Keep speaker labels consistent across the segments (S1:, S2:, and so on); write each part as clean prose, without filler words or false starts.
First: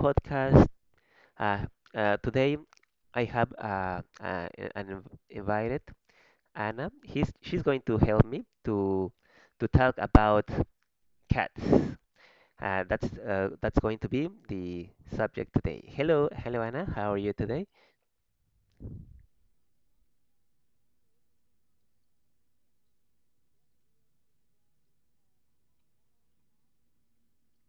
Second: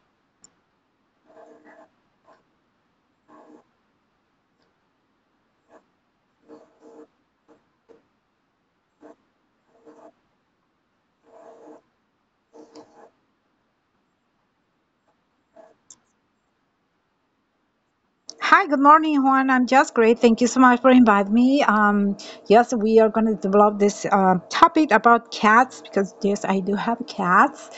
S1: podcast. Uh, today I have an invited Anna. He's she's going to help me to talk about cats. That's going to be the subject today. Hello, Anna. How are you today?
S2: Hi, good morning, Juan. I'm just great. Thank you so much for inviting me. Yes, we are going to develop this topic about cats because yes, I do have cats,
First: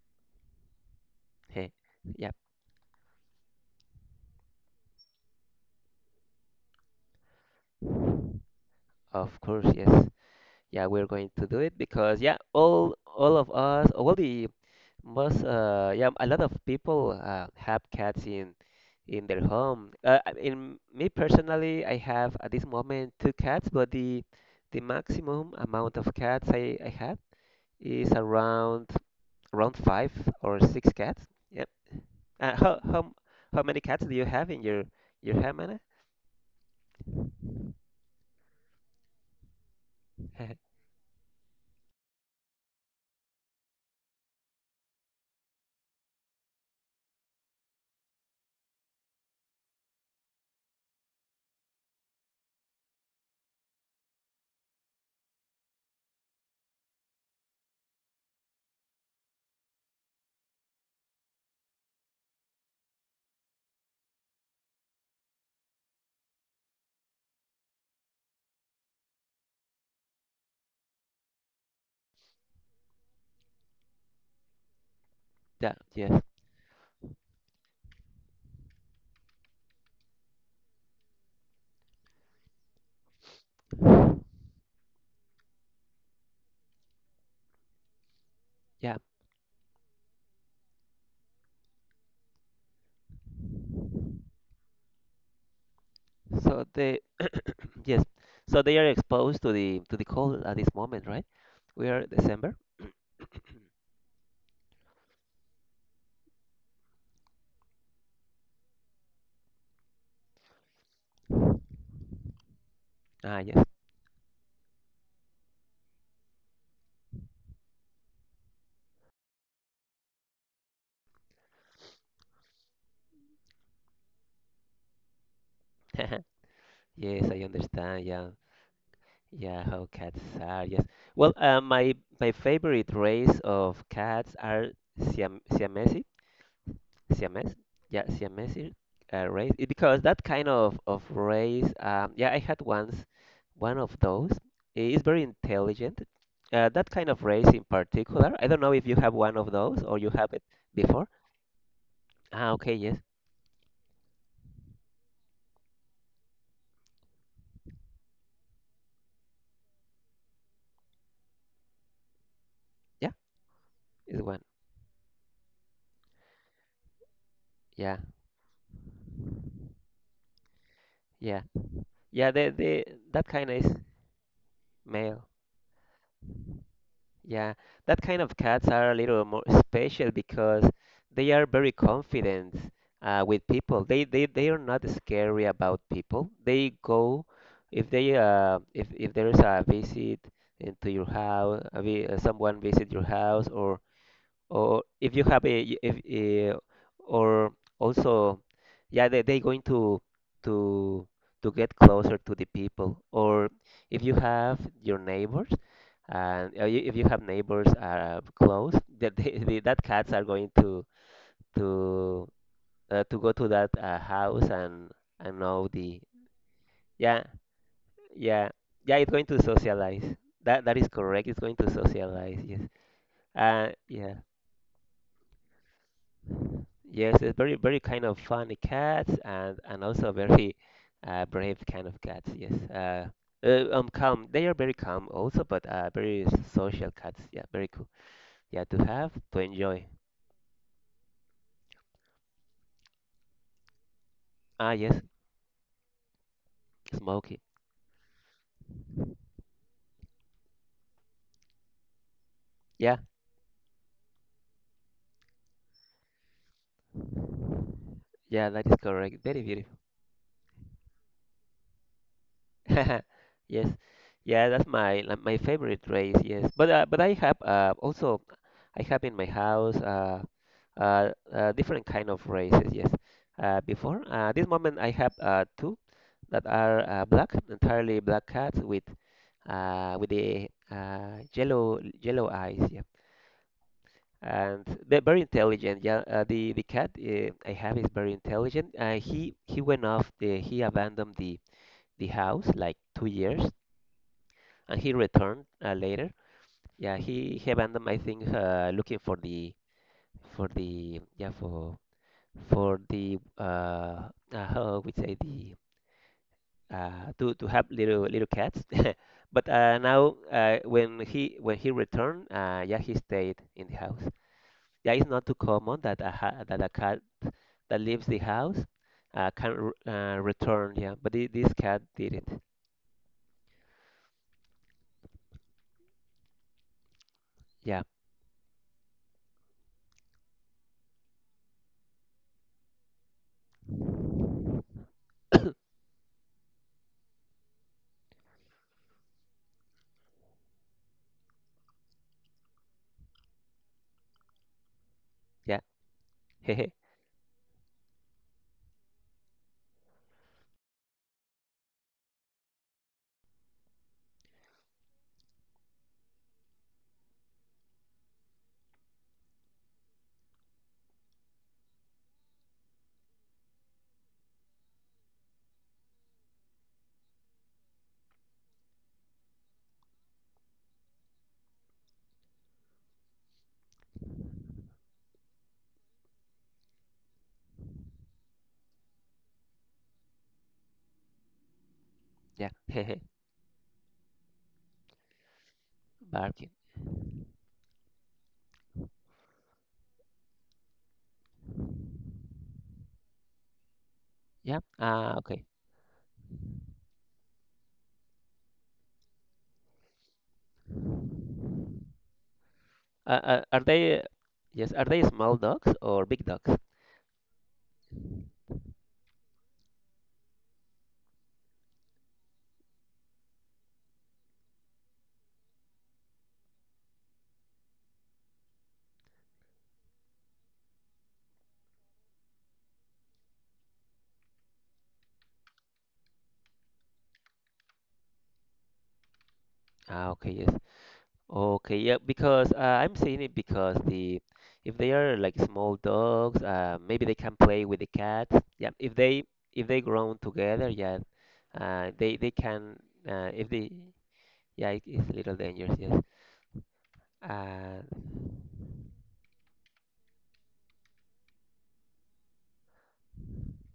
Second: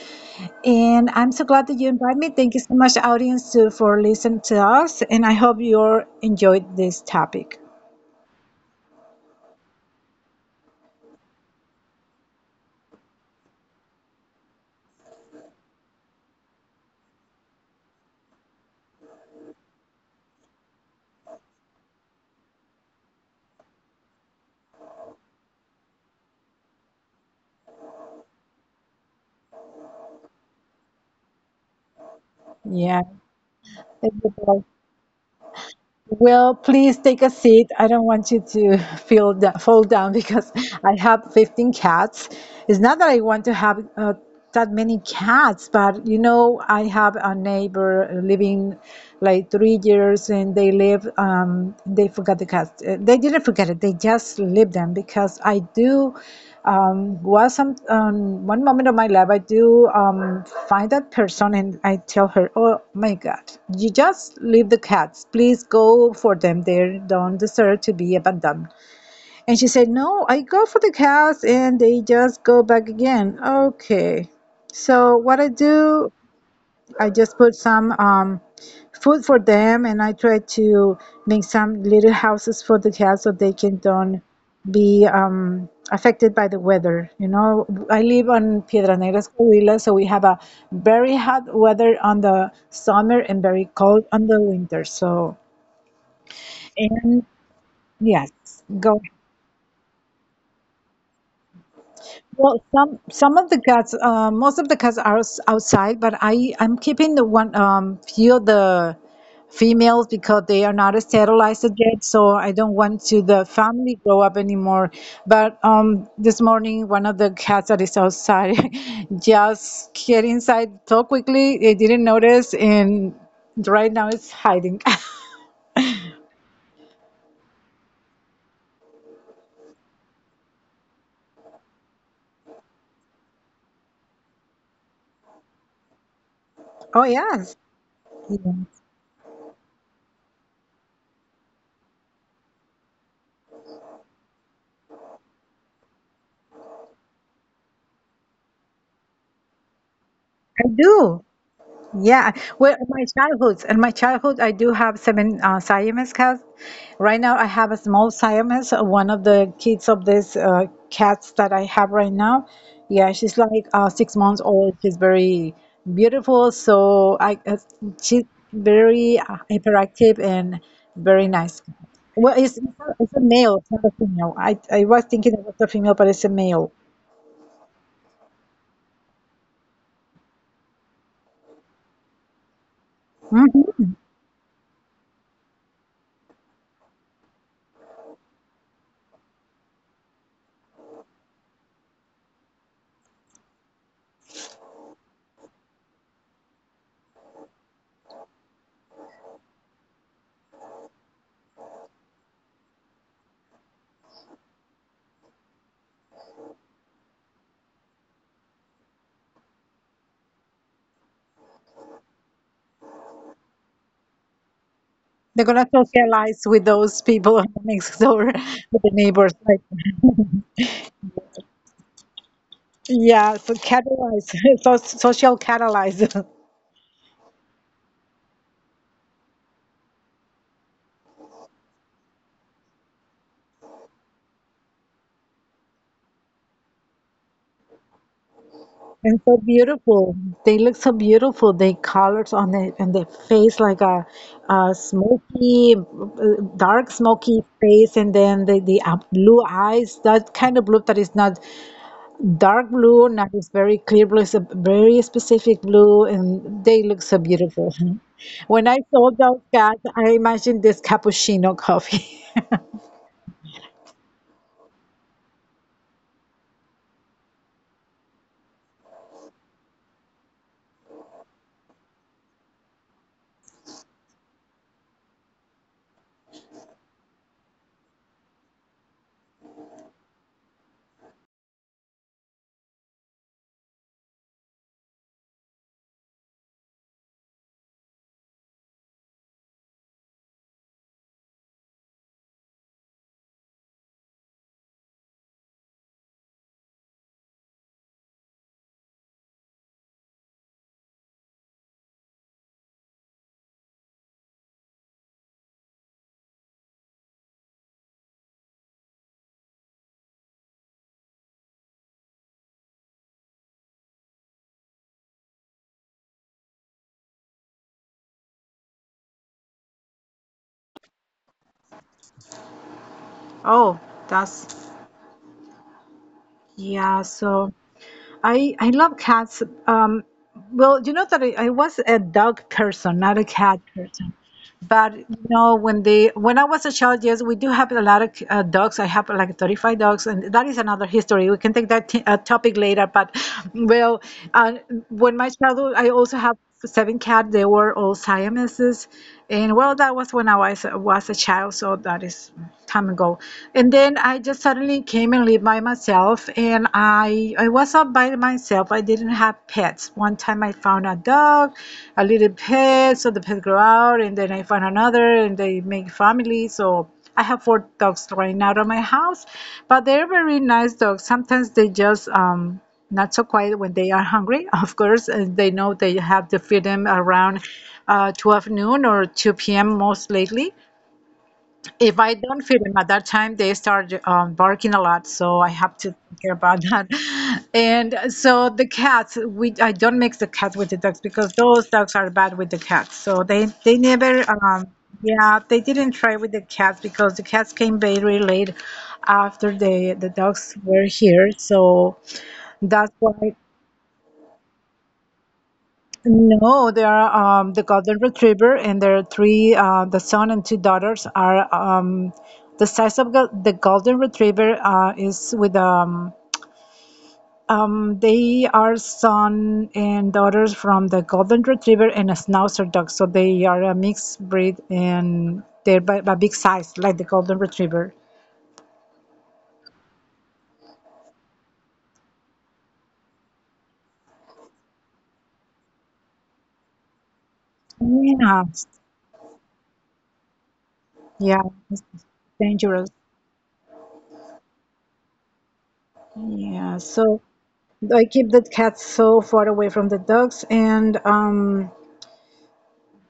S2: and I'm so glad
S1: Hey,
S2: that you invited me.
S1: yeah,
S2: Thank you so much, audience, too, for listening to us, and I hope you all enjoyed this topic.
S1: of course, yes. Yeah, we're going to do it because yeah, all of us, all the Most, yeah, a lot of people have cats in their home. In me personally, I have at this moment two cats, but the maximum amount of cats I had is around five or six cats. Yep. Uh, how
S2: Yeah.
S1: how how many
S2: Thank
S1: cats do you
S2: you.
S1: have in your home, Anna?
S2: Well, please take a seat. I don't want you to feel that, fall down because I have 15 cats. It's not that I want to have that many cats, but you know, I have a neighbor living like 3 years and they live, they forgot the cats. They didn't forget it, they just live them because I do was some one moment of my life, I do find that person and I tell her, oh my god, you just leave the cats, please go for them, they don't deserve to be abandoned. And she said, no, I go for the cats and they just go back again. Okay, so what I
S1: Yeah.
S2: do,
S1: Yes.
S2: I just put some food for them, and I try to make some little houses for the cats so they can don't be affected by the weather. You know, I live on Piedra
S1: Yeah.
S2: Negras, Coahuila, so we have a very hot weather on the summer and very cold on the winter. So,
S1: So they
S2: and
S1: yes.
S2: yes,
S1: So they are
S2: go.
S1: exposed to the cold at this moment, right? We are
S2: Well,
S1: December.
S2: some of the cats, most of the cats are outside, but I'm keeping the one few of the females because they are not sterilized yet, so I don't want to
S1: Ah,
S2: the
S1: yes.
S2: family grow up anymore. But this morning one of the cats that is outside just get inside so quickly they didn't notice, and right now it's hiding.
S1: Yes, I understand. Yeah, yeah, how cats are. Yes. Well, my favorite race of cats are Siam Siamese,
S2: Oh
S1: Siamese.
S2: yes,
S1: Yeah,
S2: yeah,
S1: Siamese race. Because that kind of race. Yeah, I had once one of those. It is very intelligent. That kind of race in particular. I don't know if you have one of those or you have it
S2: I
S1: before.
S2: do. Yeah,
S1: Ah, okay.
S2: well,
S1: Yes.
S2: my childhood, I do have seven Siamese cats. Right now, I have a small Siamese, one of the kids of this cats that I have right now.
S1: Yeah,
S2: Yeah, she's like six
S1: is one.
S2: months old. She's very beautiful, so I
S1: Yeah,
S2: she's very hyperactive and very
S1: yeah,
S2: nice.
S1: yeah.
S2: Well,
S1: The
S2: it's it's
S1: the
S2: a, it's a
S1: that kind
S2: male,
S1: is
S2: it's not a female. I was
S1: male.
S2: thinking it was a female, but it's a male.
S1: Yeah, that kind of cats are a little more special because they are very confident with
S2: Mm-hmm.
S1: people. They are not scary about people. They go if they if there is a visit into your house, someone visit your house or if you have a, if or also yeah they going to to to get closer to the people or if you have your neighbors if you have neighbors are close that cats are going to to go to that house and
S2: They're gonna
S1: know the
S2: socialize with those
S1: yeah,
S2: people next door,
S1: yeah,
S2: with the
S1: yeah it's going
S2: neighbors.
S1: to
S2: Like,
S1: socialize. That is correct, it's going to socialize, yes.
S2: yeah, so
S1: uh yeah
S2: catalyze, so social catalyze.
S1: Yes, it's very, very kind of funny cat and also very brave kind of cat. Yes, calm. They are very calm also, but very social cats. Yeah, very cool. Yeah, to have
S2: And so
S1: to enjoy.
S2: beautiful. They look so beautiful. They colors on the face like a
S1: Ah, yes,
S2: smoky, dark
S1: Smokey.
S2: smoky face, and then the blue eyes. That kind of blue that is not dark
S1: Yeah,
S2: blue, not this very clear blue. It's a very specific blue, and they look so beautiful.
S1: yeah,
S2: When
S1: that is
S2: I saw
S1: correct.
S2: those
S1: Very
S2: cats,
S1: beautiful.
S2: I imagined this cappuccino coffee.
S1: Yes, yeah, that's my like, my favorite race. Yes, but I have also I have in my house different kind of races. Yes, before this moment I have two that are black, entirely black cats with the yellow eyes. Yeah, and they're very intelligent. Yeah, the cat I have is very intelligent. He abandoned the house like 2 years and he returned later. Yeah, he abandoned. I think looking for the for the yeah for how we say the to have little cats. But now when he returned, yeah, he stayed in the house. Yeah, it's not too common that a cat that leaves the house can r return. Yeah, but this cat did it.
S2: Oh, that's,
S1: Yeah,
S2: yeah, so. I love cats. Um, well, you know that I was a dog person, not a cat person. But you know, when I was a child, yes, we do have a lot of dogs. I have like 35 dogs, and that is another history. We can take that topic later. But well, uh,
S1: yeah,
S2: when my childhood, I
S1: hehe,
S2: also have seven cats. They were all Siameses, and well, that was when I was a child, so that is time ago. And then I just suddenly came and lived by myself, and I was all by myself. I didn't have pets. One time I found a dog, a little pet, so the pet grew out, and then I found another, and they make family. So I have four dogs right now at my house, but they're very nice dogs. Sometimes they just not so quiet when they are hungry, of course, and they know they have to feed them around 12 noon or 2 p.m. most lately.
S1: yeah,
S2: If I
S1: hehe,
S2: don't feed them at that time, they start barking a lot, so I have
S1: barking.
S2: to care about that. And so the cats, we I don't mix the cats with the dogs because those dogs are bad with the cats. So they
S1: Yeah,
S2: never
S1: ah, okay.
S2: yeah, they didn't try with the cats because the cats came very late after the dogs were here. So
S1: Uh, uh,
S2: that's
S1: are
S2: why.
S1: they, yes, are they small dogs or big dogs?
S2: No, they are the golden retriever, and their three. The son and two daughters are the size of the golden retriever is with they are son and daughters from the golden retriever and a schnauzer dog. So they are a mixed breed, and they're by big size, like the golden retriever.
S1: Ah, okay, yes. Okay, yeah, because I'm saying it because the if they are like small dogs, maybe they can play with the cats. Yeah, if
S2: Yeah,
S1: they if they grown together, yeah,
S2: yeah,
S1: they
S2: it's
S1: can if
S2: dangerous.
S1: they yeah, it's a little dangerous, yes.
S2: Yeah,
S1: Uh,
S2: so I keep the cats so far away from the dogs, and.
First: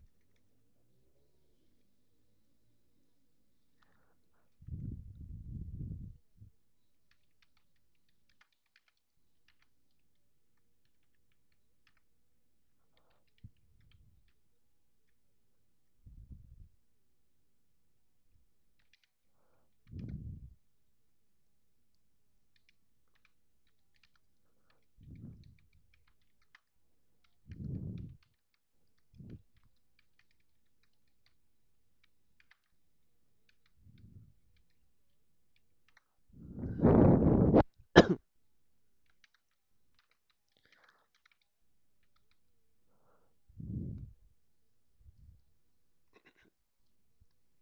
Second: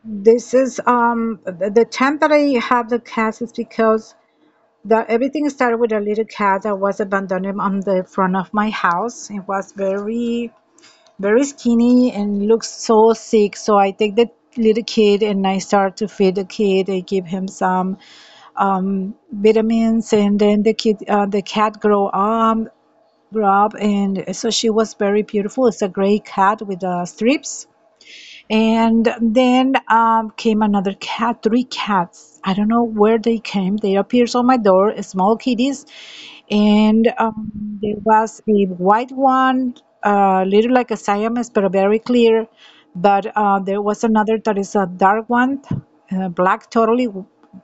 S2: This is the time that I have the cats is because the everything started with a little cat that was abandoned on the front of my house. It was very very skinny and looked so sick. So I take the little kid and I start to feed the kid. I give him some vitamins and then the cat grow up and so she was very beautiful. It's a gray cat with strips and then came another cat, three cats. I don't know where they came. They appeared on my door, small kitties. And there was a white one, little like a Siamese, but very clear. But there was another that is a dark one, black, totally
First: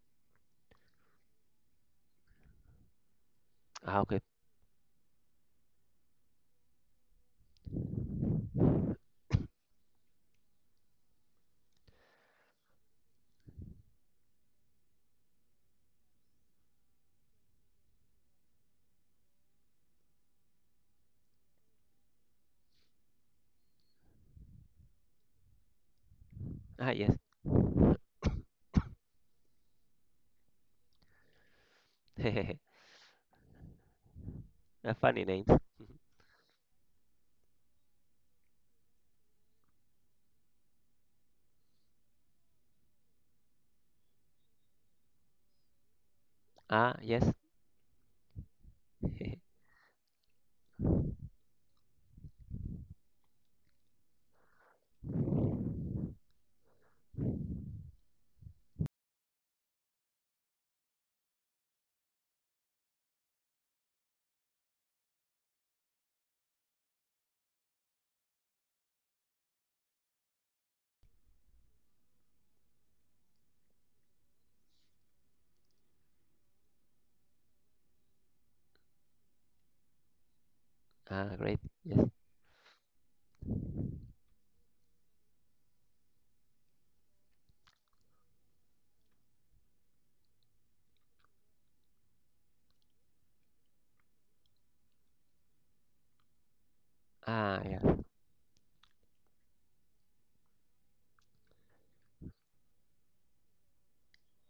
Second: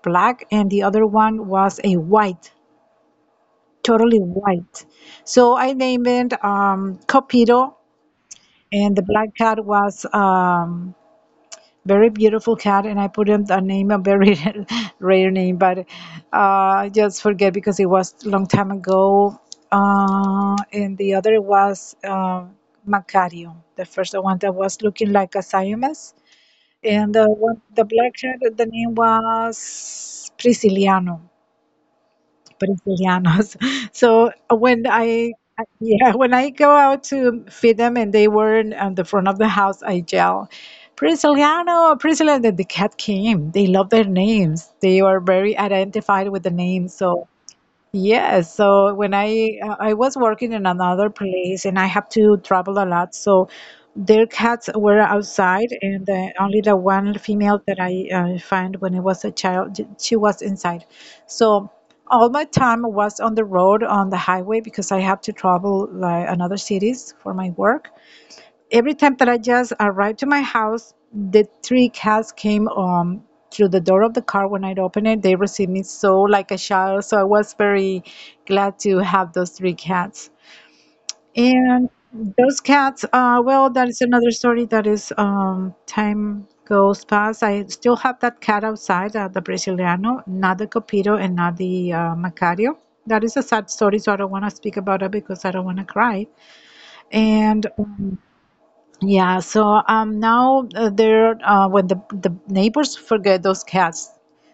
S2: black. And the other one was a white, totally
S1: okay,
S2: white. So I named it Copito. And the black cat was. Very beautiful cat and I put him a name, a very rare name, but I just forget because it was a long time ago. And the other was Macario, the first one that was looking like a Siamese,
S1: ah,
S2: and
S1: yes,
S2: the one, the black cat, the name was Prisciliano. Brazilianos. So
S1: Funny names. Mhm.
S2: yeah, when I go out to feed them and they were in, on the front of the house, I yell, Braziliano, Braziliano. Then the cat came. They love their names. They are very identified with the name.
S1: Ah,
S2: So
S1: yes,
S2: yes, so when I was working in another place and I have to travel a lot, so their cats were outside, and only the one female that I find when I was a child, she was inside. So all my time was on the road on the highway because I have to travel like another cities for my work. Every time that I just arrived to my house, the three cats came through the door of the car when I opened it. They received me so like a child. So I was very glad to have those three cats.
S1: ah, great,
S2: And
S1: yes,
S2: those cats, well, that is another story. That is time goes past. I still have that cat outside, the Brasiliano, not the Copito and not the Macario. That is a sad story, so I don't want to speak about it because I don't want to cry.
S1: ah,
S2: And
S1: yeah,
S2: yeah, so now when the neighbors forget those cats,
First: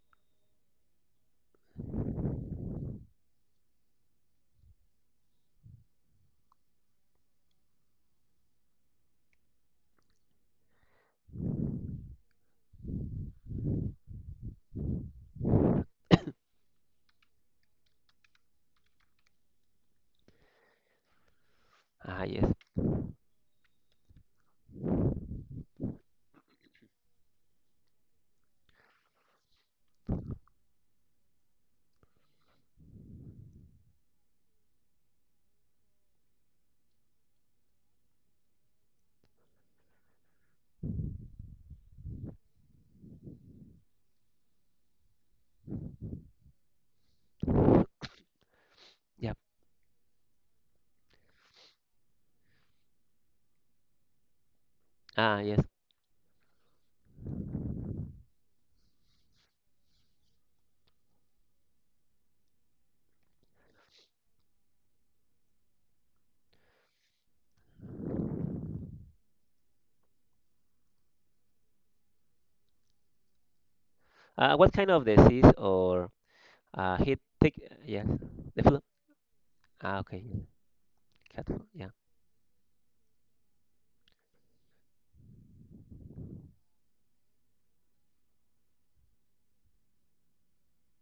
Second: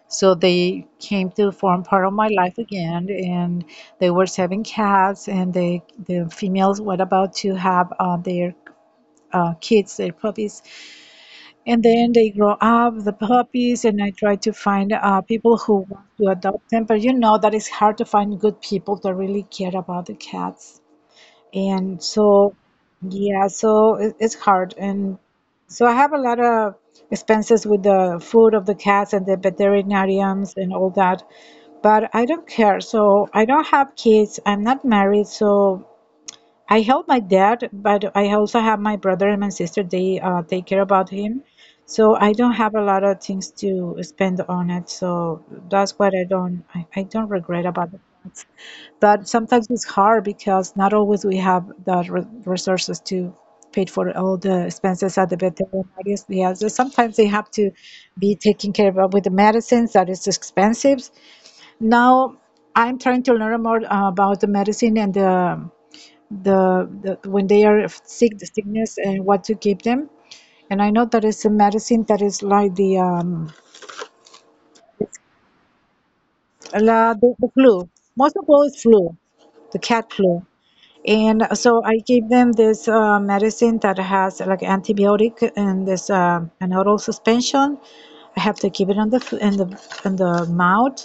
S2: so they came to form part of my life again, and they were having cats, and they, the females were about to have their kids, their puppies, and then they grow up the puppies, and I try to find people who want to adopt them, but you know that it's hard to find good people that really care about the cats. And
S1: ah, yes,
S2: so, yeah, so it, it's hard. And so I have a lot of expenses with the food of the cats and the veterinarians and all that, but I don't care. So I don't have kids. I'm not married. So I help my dad, but I also have my brother and my sister. They take care about him, so I don't have a lot of things to spend on it. So that's what I don't regret about it. But
S1: yeah,
S2: sometimes it's hard because not always we have the resources to pay for all the expenses at the
S1: ah, yes.
S2: veterinarians. Yeah, so sometimes they have to be taken care of with the medicines that is expensive. Now I'm trying to learn more about the medicine and the when they are sick, the sickness, and what to give them. And I know that it's a medicine that is like the
S1: What kind of disease or heat
S2: the
S1: thick?
S2: flu.
S1: Yes,
S2: Most of all,
S1: the
S2: is
S1: flu.
S2: flu, the
S1: Ah,
S2: cat
S1: okay.
S2: flu. And
S1: Cat flu.
S2: so
S1: Yeah,
S2: I gave them this medicine that has like antibiotic and this an oral suspension. I have to give it on the in the in the mouth,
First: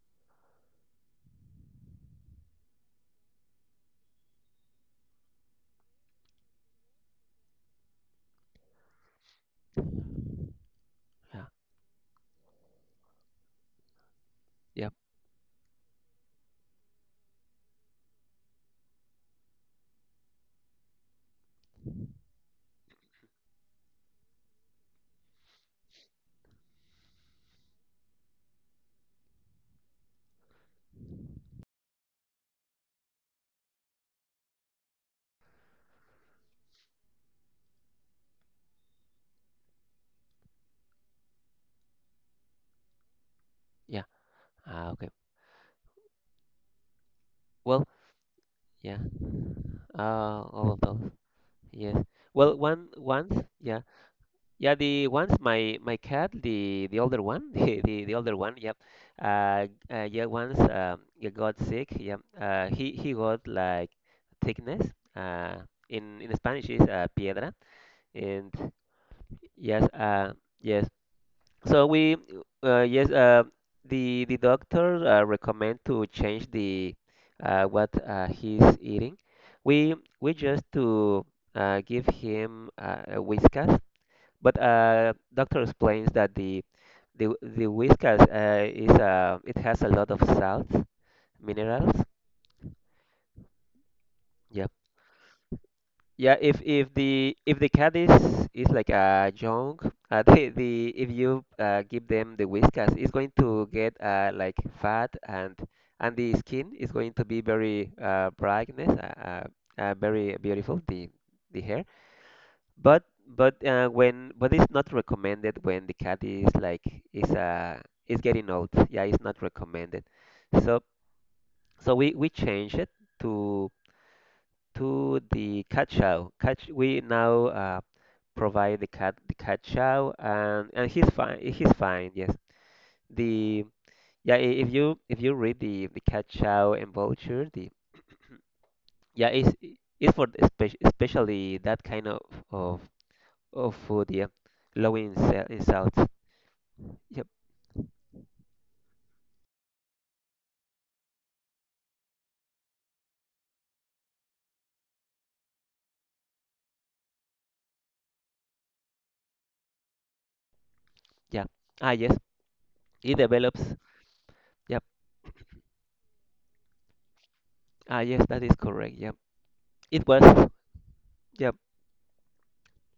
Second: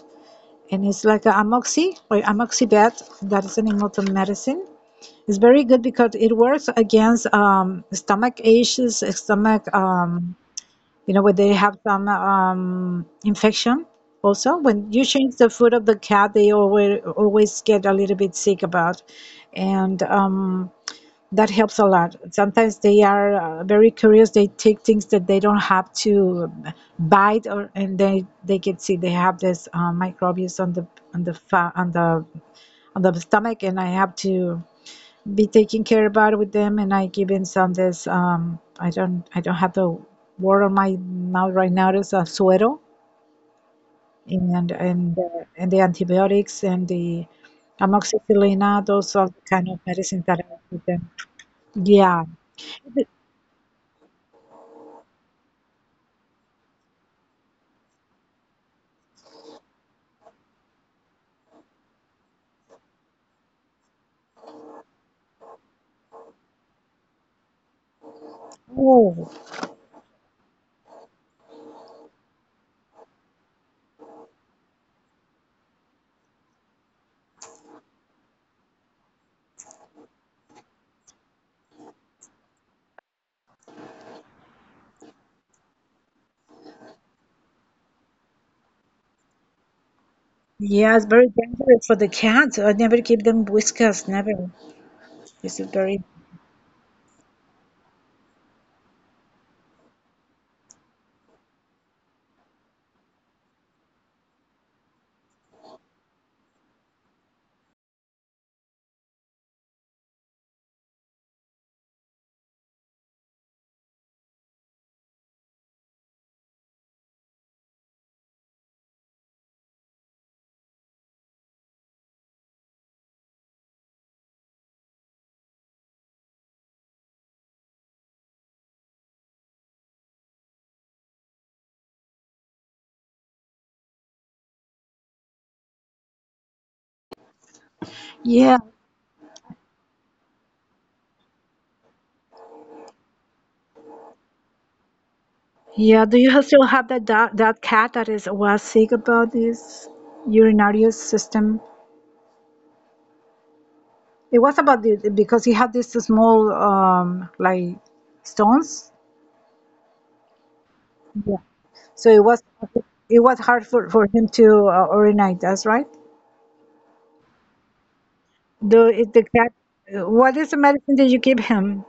S2: and it's like a amoxi or amoxibate. That is the name of the medicine. It's very good because it works against stomach issues, when
S1: yeah,
S2: they have some infection. Also,
S1: yep,
S2: when you change the food of the cat, they always always get a little bit sick about, and that helps a lot. Sometimes they are very curious. They take things that they don't have to bite, or and they get sick. They have this microbes on the fa- on the stomach, and I have to be taking care about with them and I give given some this I don't have the word on my mouth right now is a suero
S1: yeah.
S2: and
S1: Ah, okay.
S2: and the antibiotics and the
S1: Well,
S2: amoxicillin.
S1: yeah.
S2: Those are the kind of medicines that I
S1: All of
S2: give
S1: those.
S2: them,
S1: Yes.
S2: yeah.
S1: Well, one
S2: But
S1: once. Yeah, yeah. The once my cat, the older one, the older one. Yep. Yeah. Once he got sick. Yeah. He got like thickness. Uh, in Spanish is piedra. And
S2: oh
S1: yes. Yes. So we, yes, the doctor recommend to change the what he's eating. We we just to give him a Whiskas, but doctor explains that the Whiskas is it has a lot of salts,
S2: yeah, it's very
S1: minerals.
S2: dangerous for the cats. I never give them whiskers,
S1: Yeah.
S2: never. This is
S1: Yeah,
S2: very
S1: if the cat is like a young, the if you give them the whiskers, it's going to get like fat and the skin is going to be very brightness, very beautiful the hair. But it's not recommended when the cat is getting old. Yeah, it's not recommended. So we change it to to the cat chow. We now provide the cat chow, and he's fine. He's fine. Yes. The yeah, if you read the cat chow and vulture, the yeah,
S2: yeah,
S1: it's for the spe especially that kind of of food. Yeah, low in salt.
S2: yeah,
S1: Yep.
S2: do you still have that cat that is was sick about this urinary system? It was about the because he had these small like stones.
S1: Yeah. Ah, yes.
S2: Yeah.
S1: It
S2: So
S1: develops.
S2: it was
S1: Yep.
S2: hard for him to urinate. That's right.
S1: Ah, yes, that is correct. Yep.
S2: The
S1: It
S2: it- the
S1: was.
S2: cat. What
S1: Yep.
S2: is the medicine that you give him?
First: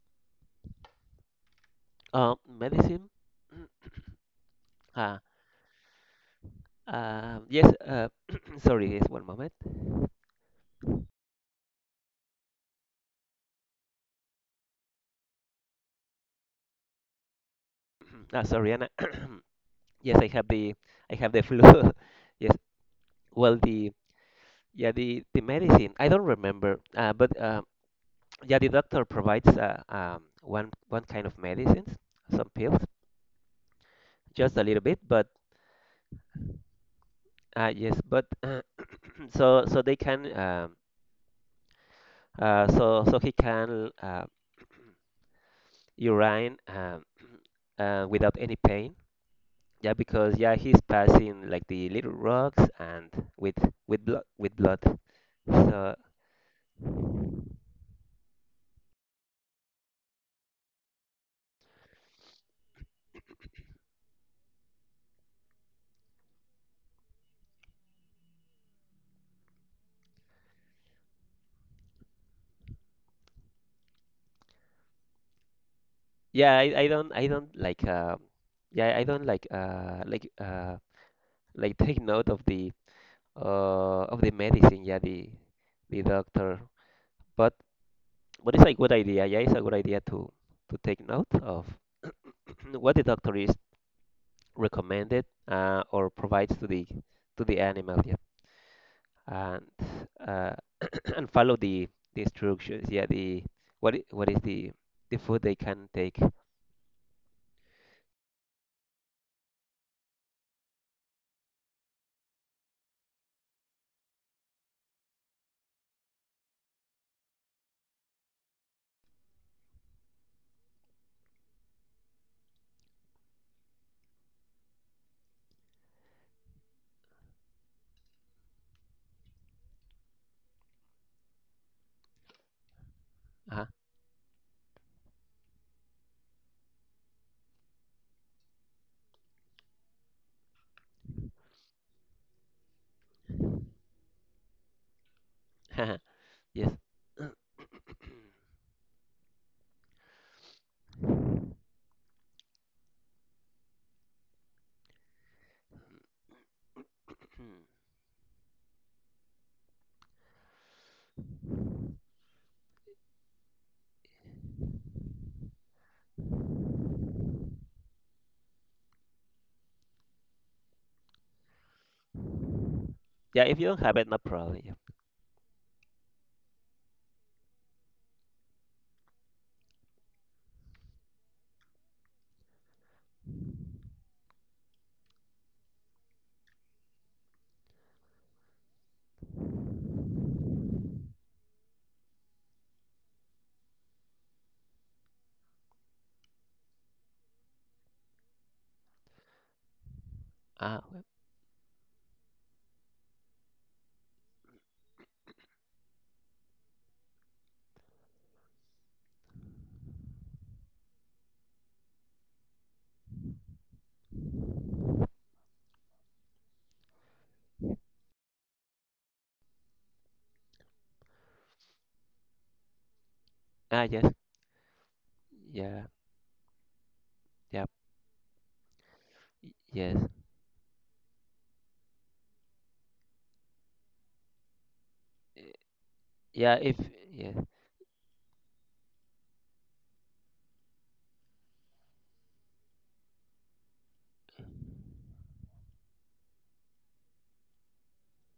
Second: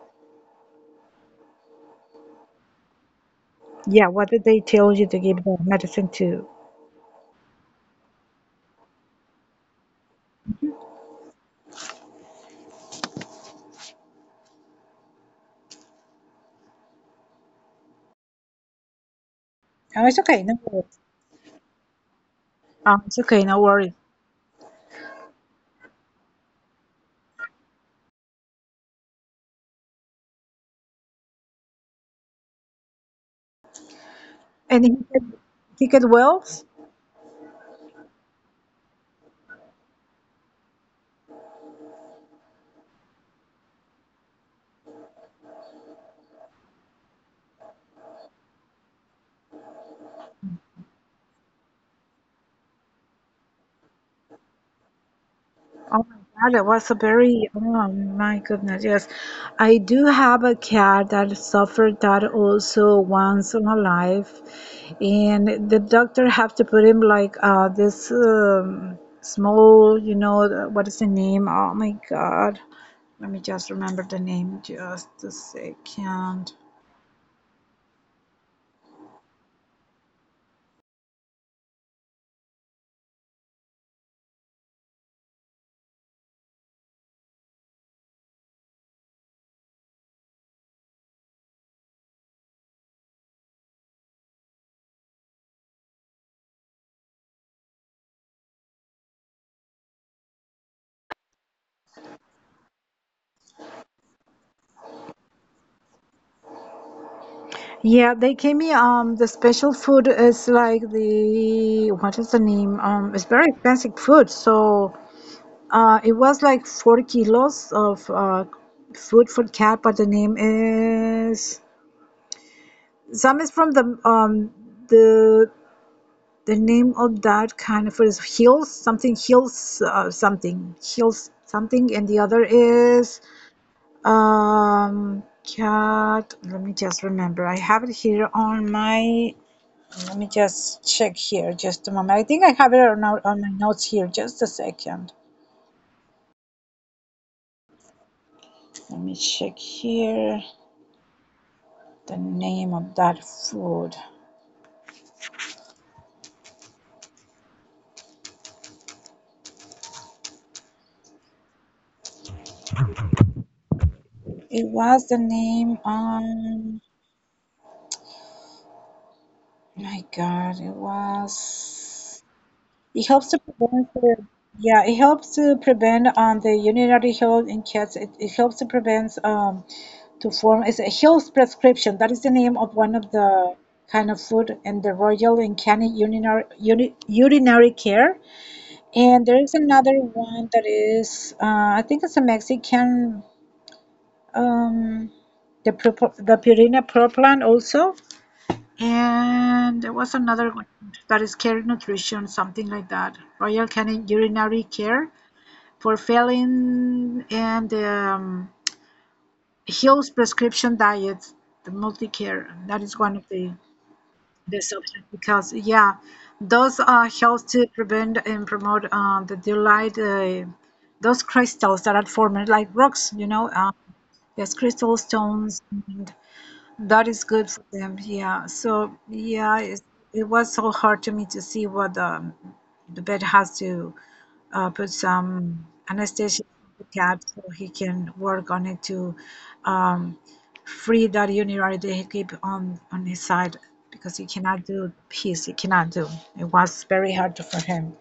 S1: Medicine.
S2: Yeah. What did they tell you to
S1: Ah.
S2: give the medicine to?
S1: Yes, sorry, yes, one moment. Ah, sorry, Anna.
S2: Oh, it's
S1: Yes,
S2: okay. No worries.
S1: I have the flu. Yes.
S2: It's okay. No
S1: Well,
S2: worries.
S1: the yeah the medicine. I don't remember. But yeah, the doctor provides one kind of medicines, some pills, just a
S2: And
S1: little bit. But
S2: he get well.
S1: yes, but so so they can so so he can urine without any pain. Yeah, because yeah he's passing like the little rocks and with blood with blood.
S2: Oh
S1: So
S2: my God, that was a very, oh my goodness, yes. I do have a cat that suffered that also once in her life, and the doctor have to put him like this small, you know, the- what is the name? Oh my God. Let me just remember the name just a second.
S1: Yeah, I don't like yeah, I don't like take note of the medicine, yeah, the doctor. But it's a good idea, yeah, it's a good idea to take note of what the doctor is recommended or provides to the animal, yeah. And uh follow the instructions, yeah, what is the food they can take.
S2: Yeah, they gave me the special food is like the what is the name? It's very expensive food, so. It was like four kilos of food for cat, but the name is some is from the the name of that kind of is hills something hills something hills something, and the other is cat. Let me just remember. I have it here on my. Let me just check here. Just a moment. I think I have it on my notes here. Just a second.
S1: Uh-huh. Yes.
S2: Let me check here. The name of that food. It was the name. My God, it was.
S1: Yeah,
S2: It
S1: if you
S2: helps to
S1: don't have it, no
S2: prevent. The,
S1: problem. Yeah.
S2: yeah, it helps to prevent the urinary health in cats. It helps to prevent to form. It's a health prescription. That is the name of one of the kind of food and the Royal and Canny urinary uni, urinary care. And there is another one that is. I think it's a Mexican um, the the Purina Pro Plan also, and there was
S1: Ah,
S2: another one
S1: w-
S2: that is Care Nutrition, something like that. Royal Canin Urinary Care for failing and Hill's prescription diets, the multi care. That is one of the options because yeah, those help to prevent and promote the delight. Those crystals that are formed like rocks, you
S1: ah,
S2: know,
S1: yes.
S2: there's crystal
S1: Yeah,
S2: stones, and. That is
S1: yeah,
S2: good for them. Yeah. So
S1: y- yes.
S2: yeah, it was so hard to me to see what the vet has to put
S1: Eh,
S2: some
S1: yeah, if
S2: anesthesia on
S1: yes.
S2: the cat so he can work on it to um, free that urinary that he keep on his side because he cannot do piss. He cannot do. It was very hard for him.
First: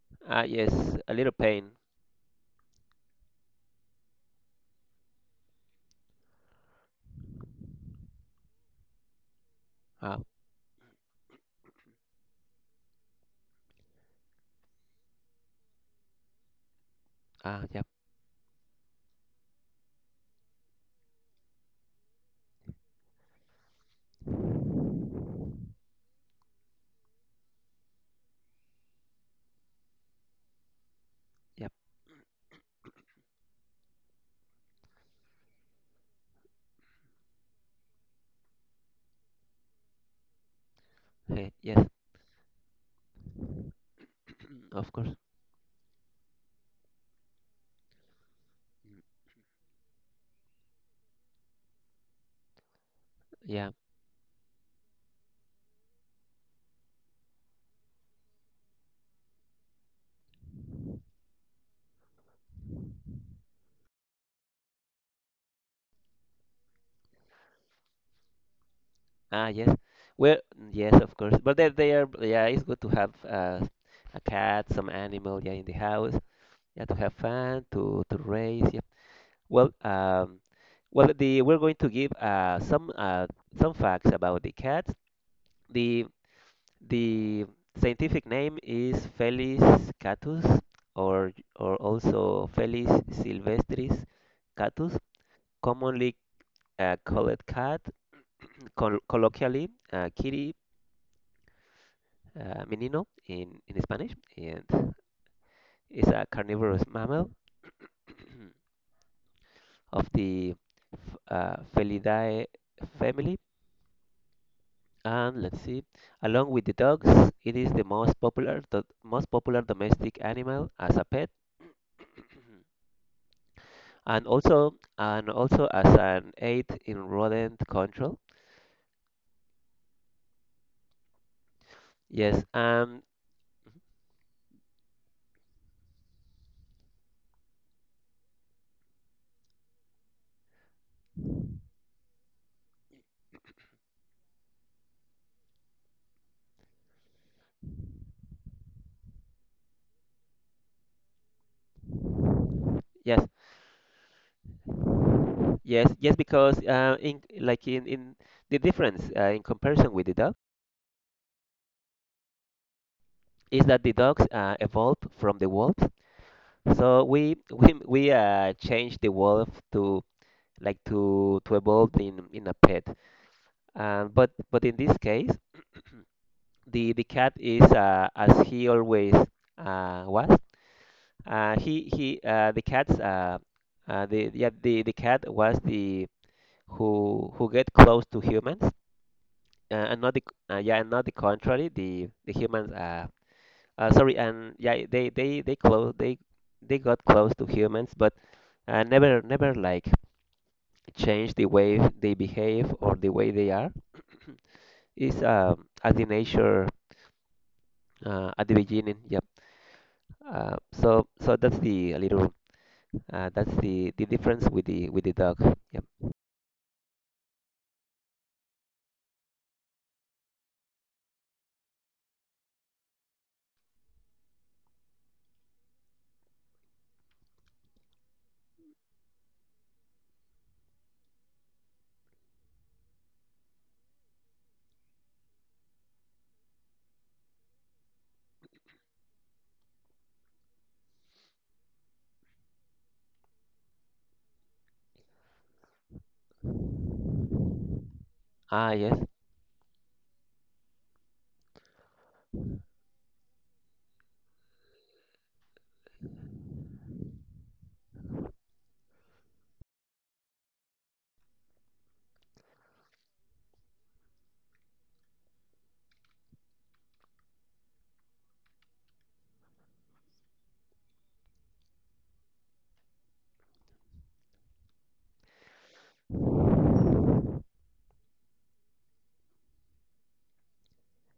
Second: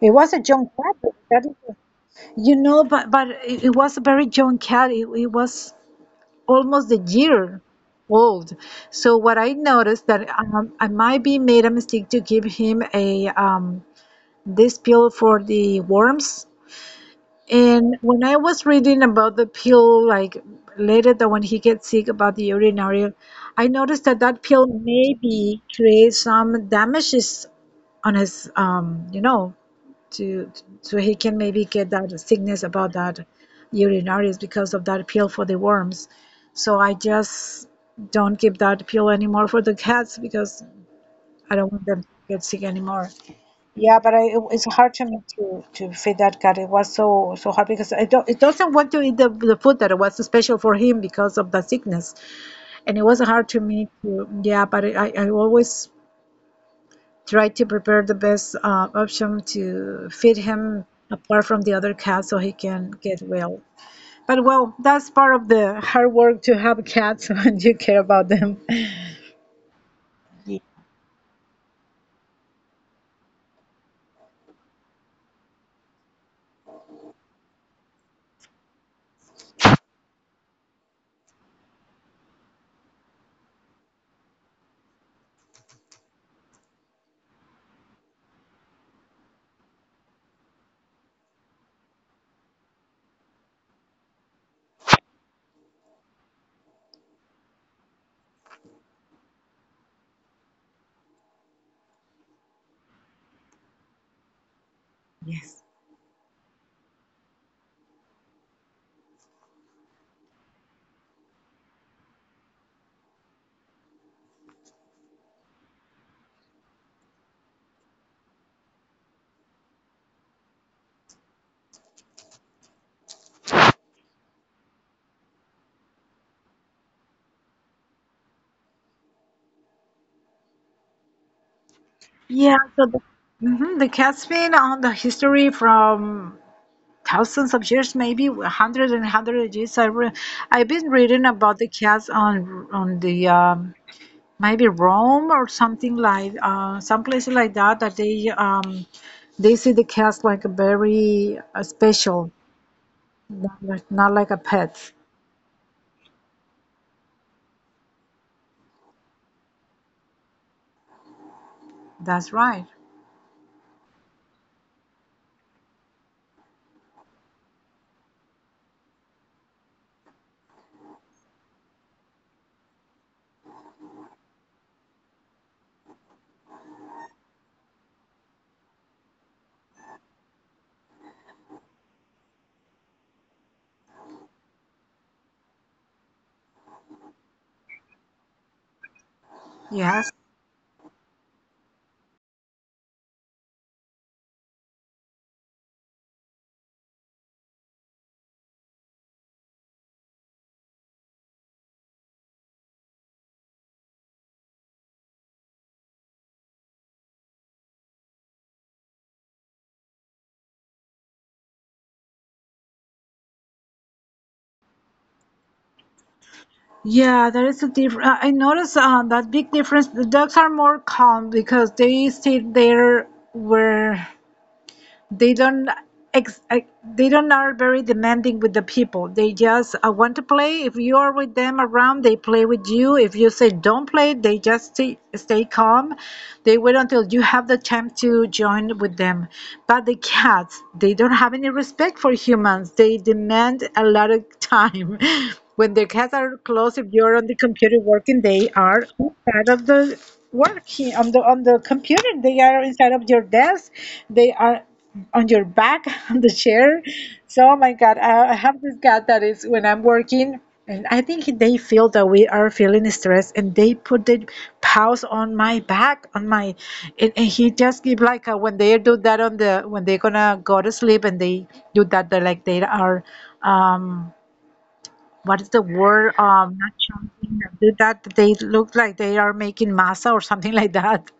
S2: It was a
S1: Ah,
S2: young
S1: yes.
S2: cat. But
S1: A little
S2: that
S1: pain.
S2: is, you know, but it was a very young cat. It was almost a year old. So what I noticed
S1: Ah,
S2: that I might be made a mistake to give him a this pill for the worms.
S1: ah, yep,
S2: And when I was reading about the pill, like later that when he gets sick about the urinary, I noticed that that pill maybe creates some damages on his, you know, to so he can maybe
S1: yep.
S2: get that sickness about that urinaries because of that pill for the worms. So I just don't give that pill anymore for the cats because
S1: Eh,
S2: I don't
S1: yes,
S2: want them to get sick anymore. Yeah, but I, it- it's hard
S1: of
S2: to
S1: course.
S2: me to feed that cat. It was so so hard because it, don't, it doesn't want to eat the food that was so special for him because of the sickness, and it was hard to
S1: Yeah.
S2: me to yeah. But I always try to prepare the best option to feed him apart from the other cats so he can get well. But well, that's part of the hard work to have cats and you care about them.
S1: Ah, yes. Well, yes, of course. But they are. Yeah, it's good to have a cat, some animal. Yeah, in the house. Yeah, to have fun, to raise. Yep. Well, well, the we're going to give some facts about the cats. The The scientific name is Felis catus, or or also Felis silvestris catus, commonly called cat, colloquially kitty, menino in Spanish, and
S2: Yes.
S1: is a carnivorous mammal of the Felidae family. And let's see, along with the dogs, it is the most popular domestic animal as a pet. and also as an aid in rodent control. Yes,
S2: Yeah, so the, mhm, the cat's been on the history from thousands of years, maybe hundreds and hundreds of years. I've been reading about the cats on the maybe Rome or something like some places like that that they see the cats like a very special,
S1: yes,
S2: not like a pet.
S1: yes, yes, because in like in the difference in comparison with the dog
S2: That's right.
S1: is that the dogs evolved from the wolves. So we changed the wolf to like to evolve in a pet. But in this case, the cat is as he always was. He the cats the yeah the cat was the who get close to humans uh, and
S2: Yes.
S1: not the yeah and not the contrary, the humans sorry and yeah they close they got close to humans but never like change the way they behave or the way they are is as the nature at the beginning. Yep. Uh, so so that's the a little that's the difference with the dog. Yep.
S2: Yeah, there is a difference. I noticed that big difference. The dogs are more calm because they stay there where they don't ex- I- they don't are very demanding with the people. They just want to play. If you are with them around, they play with you. If you say don't play, they just stay, stay calm. They wait until you have the time to join with them. But the cats, they don't have any respect for humans. They demand a lot of time. When the cats are close, if you're on the computer working, they
S1: Ah,
S2: are
S1: yes,
S2: inside of on the computer. They are inside of your desk. They are on your back on the chair. So, oh my God, I have this cat that is when I'm working, and I think they feel that we are feeling stress, and they put the paws on my back, on my, and he just give like a, when they do that on the when they're gonna go to sleep and they do that, they like they are, um, what is the word? Not chomping. Do that. They look like they are making masa or something like that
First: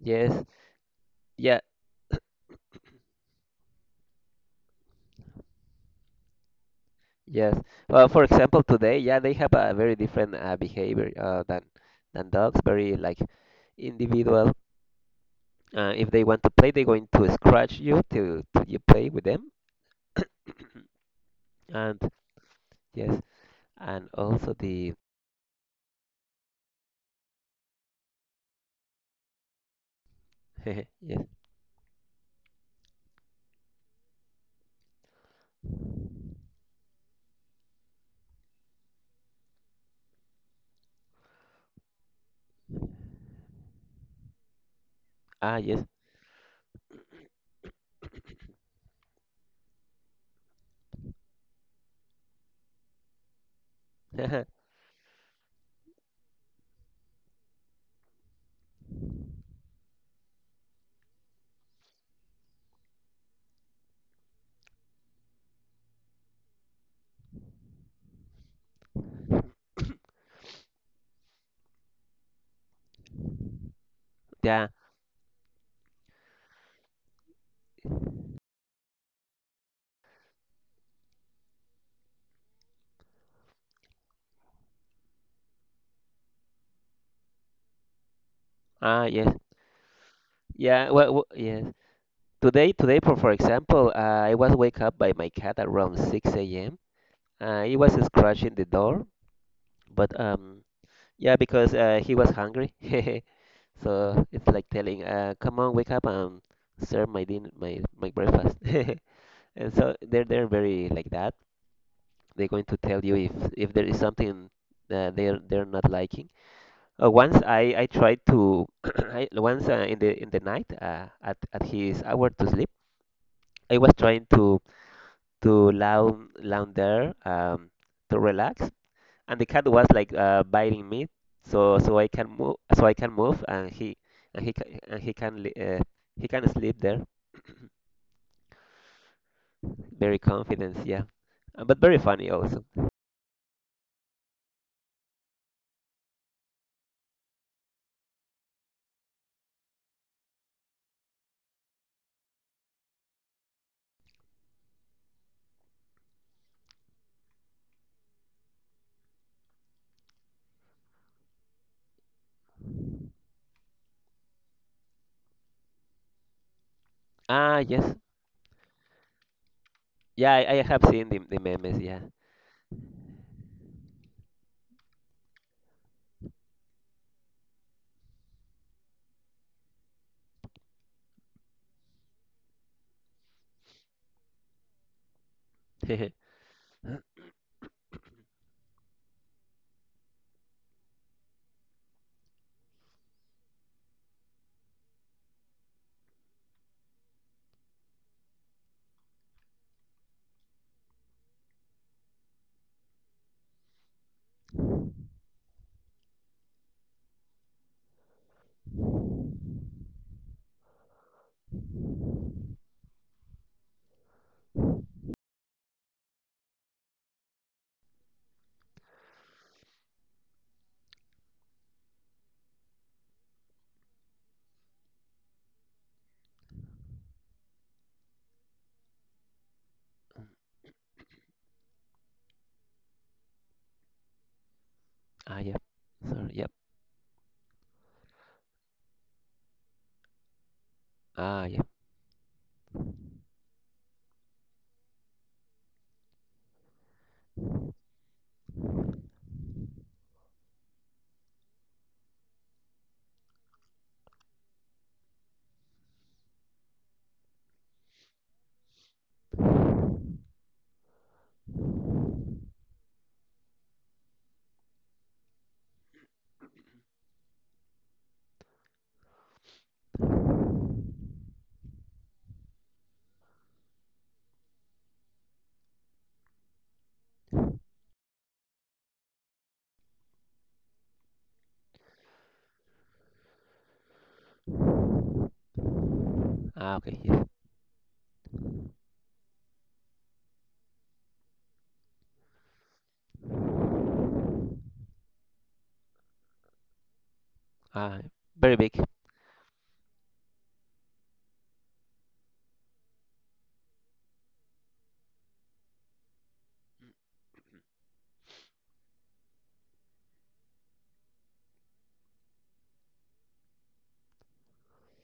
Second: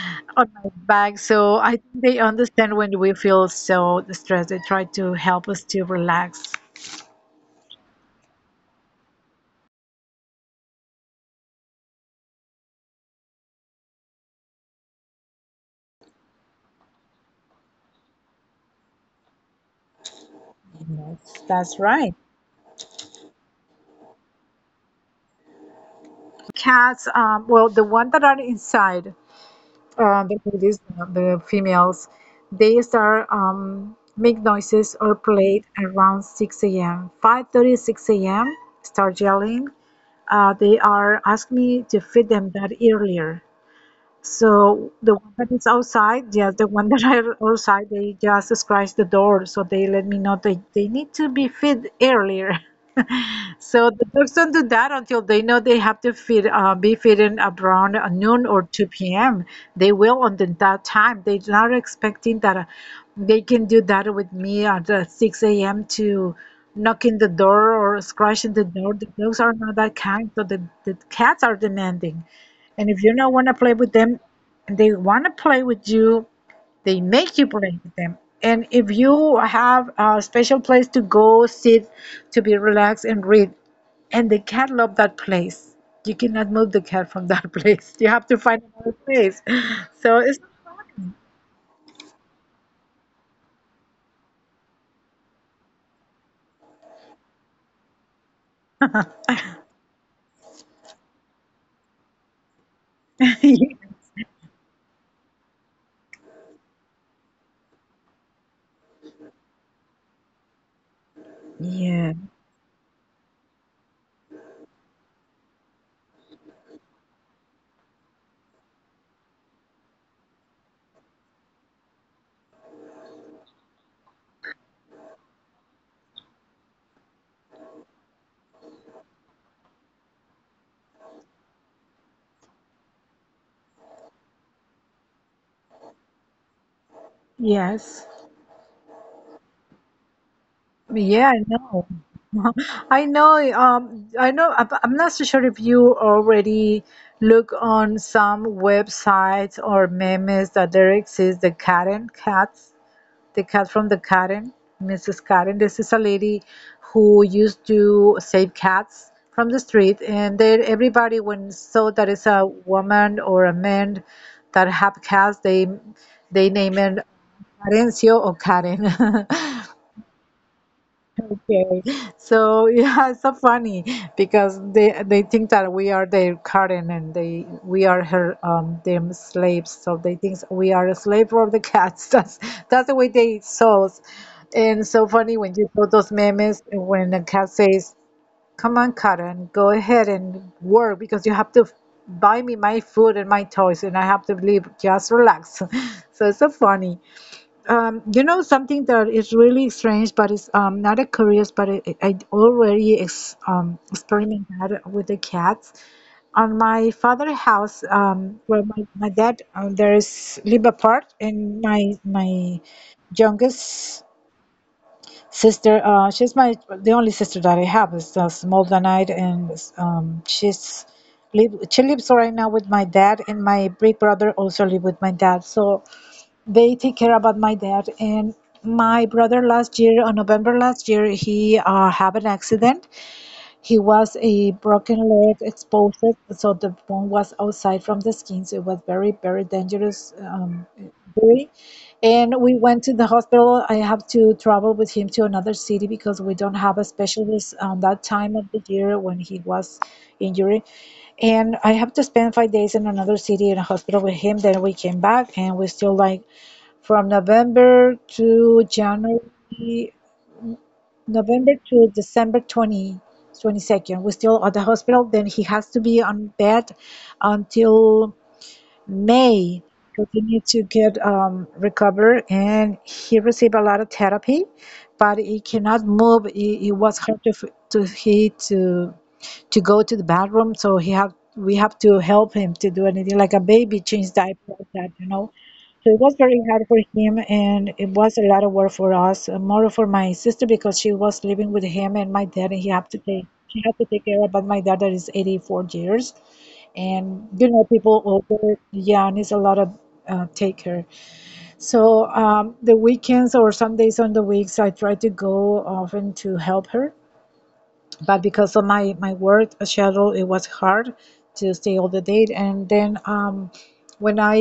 S1: yes,
S2: on my back. So
S1: yeah,
S2: I think they understand when we feel so stressed. They try to help us to relax.
S1: yes. Well, for example, today, yeah, they have a very different behavior than dogs. Very like individual. If they want to play, they're going to scratch you till you play with them. And
S2: That's right.
S1: yes, and also the
S2: Cats, well, the ones that are inside,
S1: yes,
S2: the ladies, the females, they start make noises or play around 6 a.m. 5:30, 6 a.m. Start yelling. They are asking me to feed them that earlier.
S1: ah yes,
S2: So the one that is outside, yes, the one that are outside, they just scratch the door, so they let me know they need to be fed earlier. So the dogs don't do that until they know they have to feed, be feeding around noon or 2 p.m. They will on the, that time. They're not expecting that they can do that with me at 6 a.m. to knocking the door or scratching the door. The dogs are not that kind, so the cats are demanding. And if you don't want to play with
S1: yeah,
S2: them, they want to play with you. They make you play with them. And if you have a special place to go sit to be relaxed and read, and the cat loves that place, you cannot move the cat from that place. You have to
S1: ah
S2: find
S1: yes,
S2: another place. So
S1: yeah.
S2: it's
S1: Well, w yes. Today, for example, I was wake up by my cat around 6 a.m. He was scratching the door, but. Yeah, because he was hungry. So it's like telling, come on, wake up and serve my din my my breakfast. And so they're very like that. They're going to
S2: yeah,
S1: tell you if there is something that they're not liking. Once I tried to I, once in the night at his hour to sleep, I was trying to to lounge there to relax, and the cat was like biting me, so I can move, so I can move, and he ca- and he can li- he can sleep there.
S2: yes,
S1: Very confident, yeah. But
S2: yeah,
S1: very
S2: I
S1: funny
S2: know.
S1: also.
S2: I know, I know I'm not so sure if you already look on some websites or memes that there exists the cat and cats. The cat from the Karen, Mrs. Karen. This is a lady who used to save cats from the street, and then everybody when saw that it's a woman or a man that have cats, they name
S1: Ah,
S2: it
S1: yes,
S2: Karencio or Karen.
S1: yeah, I have seen the memes, yeah.
S2: Okay. So yeah, it's so funny because they think that we are their carden and they we are her them slaves. So they think we are a slave for the cats. That's the way they souls. And so funny when you put those memes when a cat says, "Come on, carden, go ahead and work because you have to buy me my food and my toys and I have to leave. Just relax." So it's so funny. You know something that is really strange, but it's not a curious, but it, I already ex experimented with the cats. On my father's house, where my dad, there is live apart, and my youngest sister, she's my the only sister that I have is small than I, and she's live she lives right now with my dad, and my big brother also live with my dad. So they take care about my dad. And my brother last year on November, last year he had an accident. He was a
S1: Ah, yeah,
S2: broken leg
S1: sorry, yep.
S2: exposed, so the bone was outside from the skin, so it was very very dangerous
S1: Ah, yeah.
S2: injury. And we went to the hospital. I have to travel with him to another city because we don't have a specialist on that time of the year when he was injured, and I have to spend 5 days in another city in a hospital with him. Then we came back, and we still like from November to January, November to December 20, 22nd. We're still at the hospital. Then he has to be on bed until May, continued to get recover, and he received a lot of therapy, but he cannot move. It was hard to he to to go to the bathroom, so he have we have to help him to do anything, like a baby, change diaper, like that, you know. So it
S1: Ah,
S2: was
S1: okay,
S2: very
S1: yes.
S2: hard for him, and it was a lot of work for us, more for my sister because she was living with him and my dad, and he had to take she had to take care about my dad that is 84 years, and
S1: Ah,
S2: you know,
S1: very
S2: people
S1: big.
S2: order, yeah, and a lot of taker. So the weekends or some days on the weeks, I try to go often to help her, but because of my work schedule, it was hard to stay all the day. And then when I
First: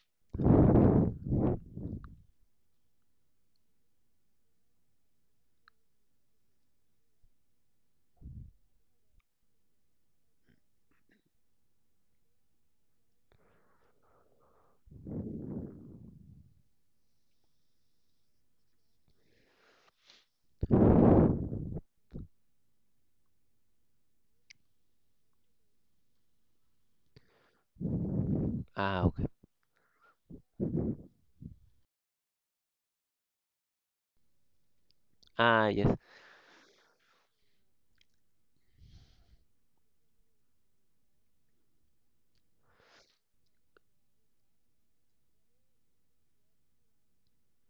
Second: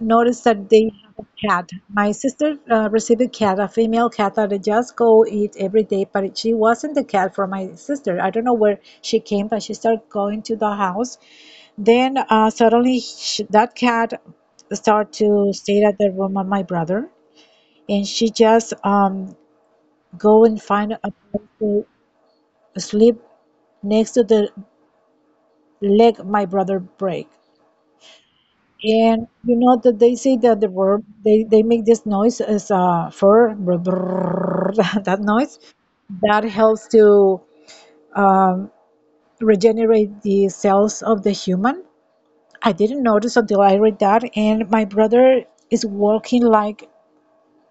S2: noticed that they have a cat, my sister received a cat, a female cat that I just go eat every day, but she wasn't the cat for my sister. I don't know where she came, but she started going to the house. Then suddenly sh that cat start to stay at the room of my brother, and she just go and find a place to sleep next to the leg my brother break.
S1: Ah,
S2: And
S1: okay.
S2: you know that they say that the word, they make this noise as a fur, brr, brr, that noise
S1: Ah, yes.
S2: that helps to um, regenerate the cells of the human. I didn't notice until I read that, and my brother is walking like,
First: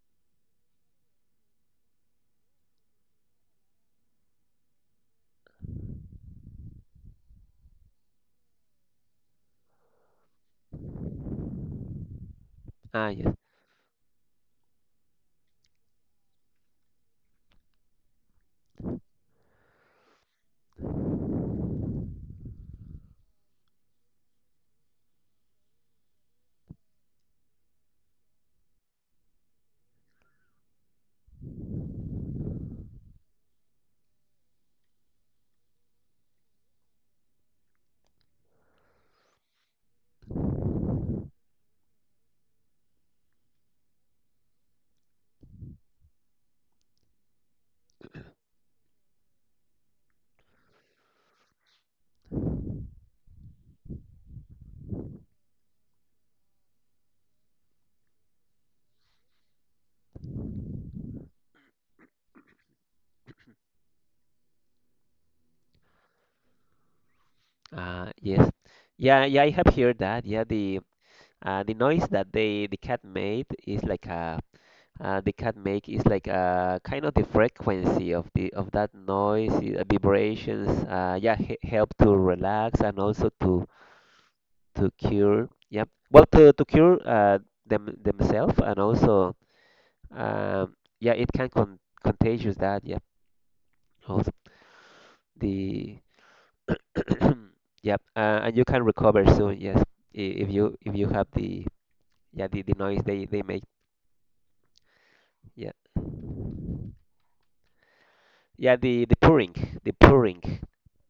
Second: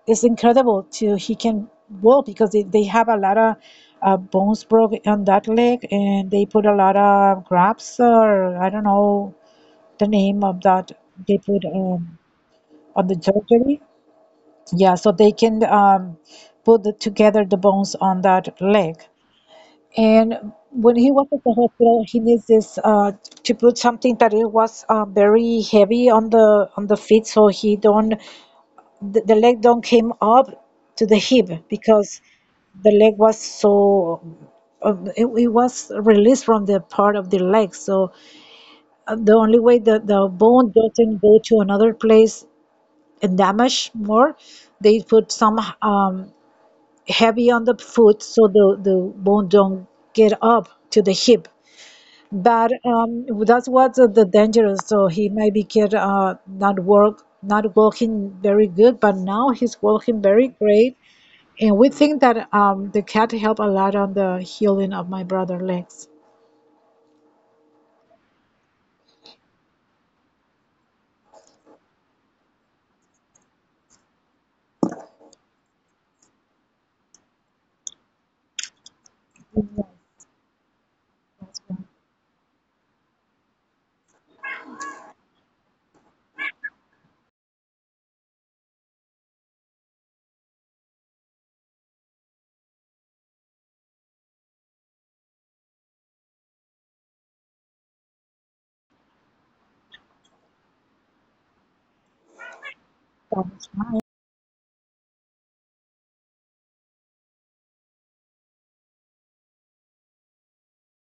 S2: it's incredible to he can walk, because they have a lot of bones broke on that leg, and they put a lot of grabs, or I don't know the name of that, they put on
S1: Ah,
S2: the
S1: yes.
S2: surgery. Yeah, so they can put together the bones on that leg. And when he was at the hospital, he needs this to put something that it was very heavy on the feet, so he don't, the leg don't came up to the hip, because the leg was so it was released from the part of the leg. So the only way that the bone doesn't go to another place and damage more, they put some heavy on the foot, so the bone don't get up to the hip. But that's what the danger is. So he maybe get not working very good, but now he's working very great. And we think that the cat helped a lot on the healing of my brother legs.
S1: Ah, yes. Yeah, yeah, I have heard that. Yeah, the noise that the cat made is like a they can make is like kind of the frequency of the of that noise, vibrations. Yeah, he help to relax and also to cure. Yeah, well, to cure them themselves and also um, yeah, it can contagious that. Yeah, also the yep, and you can recover soon. Yes, i- if you have the yeah the noise they
S2: Um,
S1: make. Yeah. Yeah, the pouring, the pouring,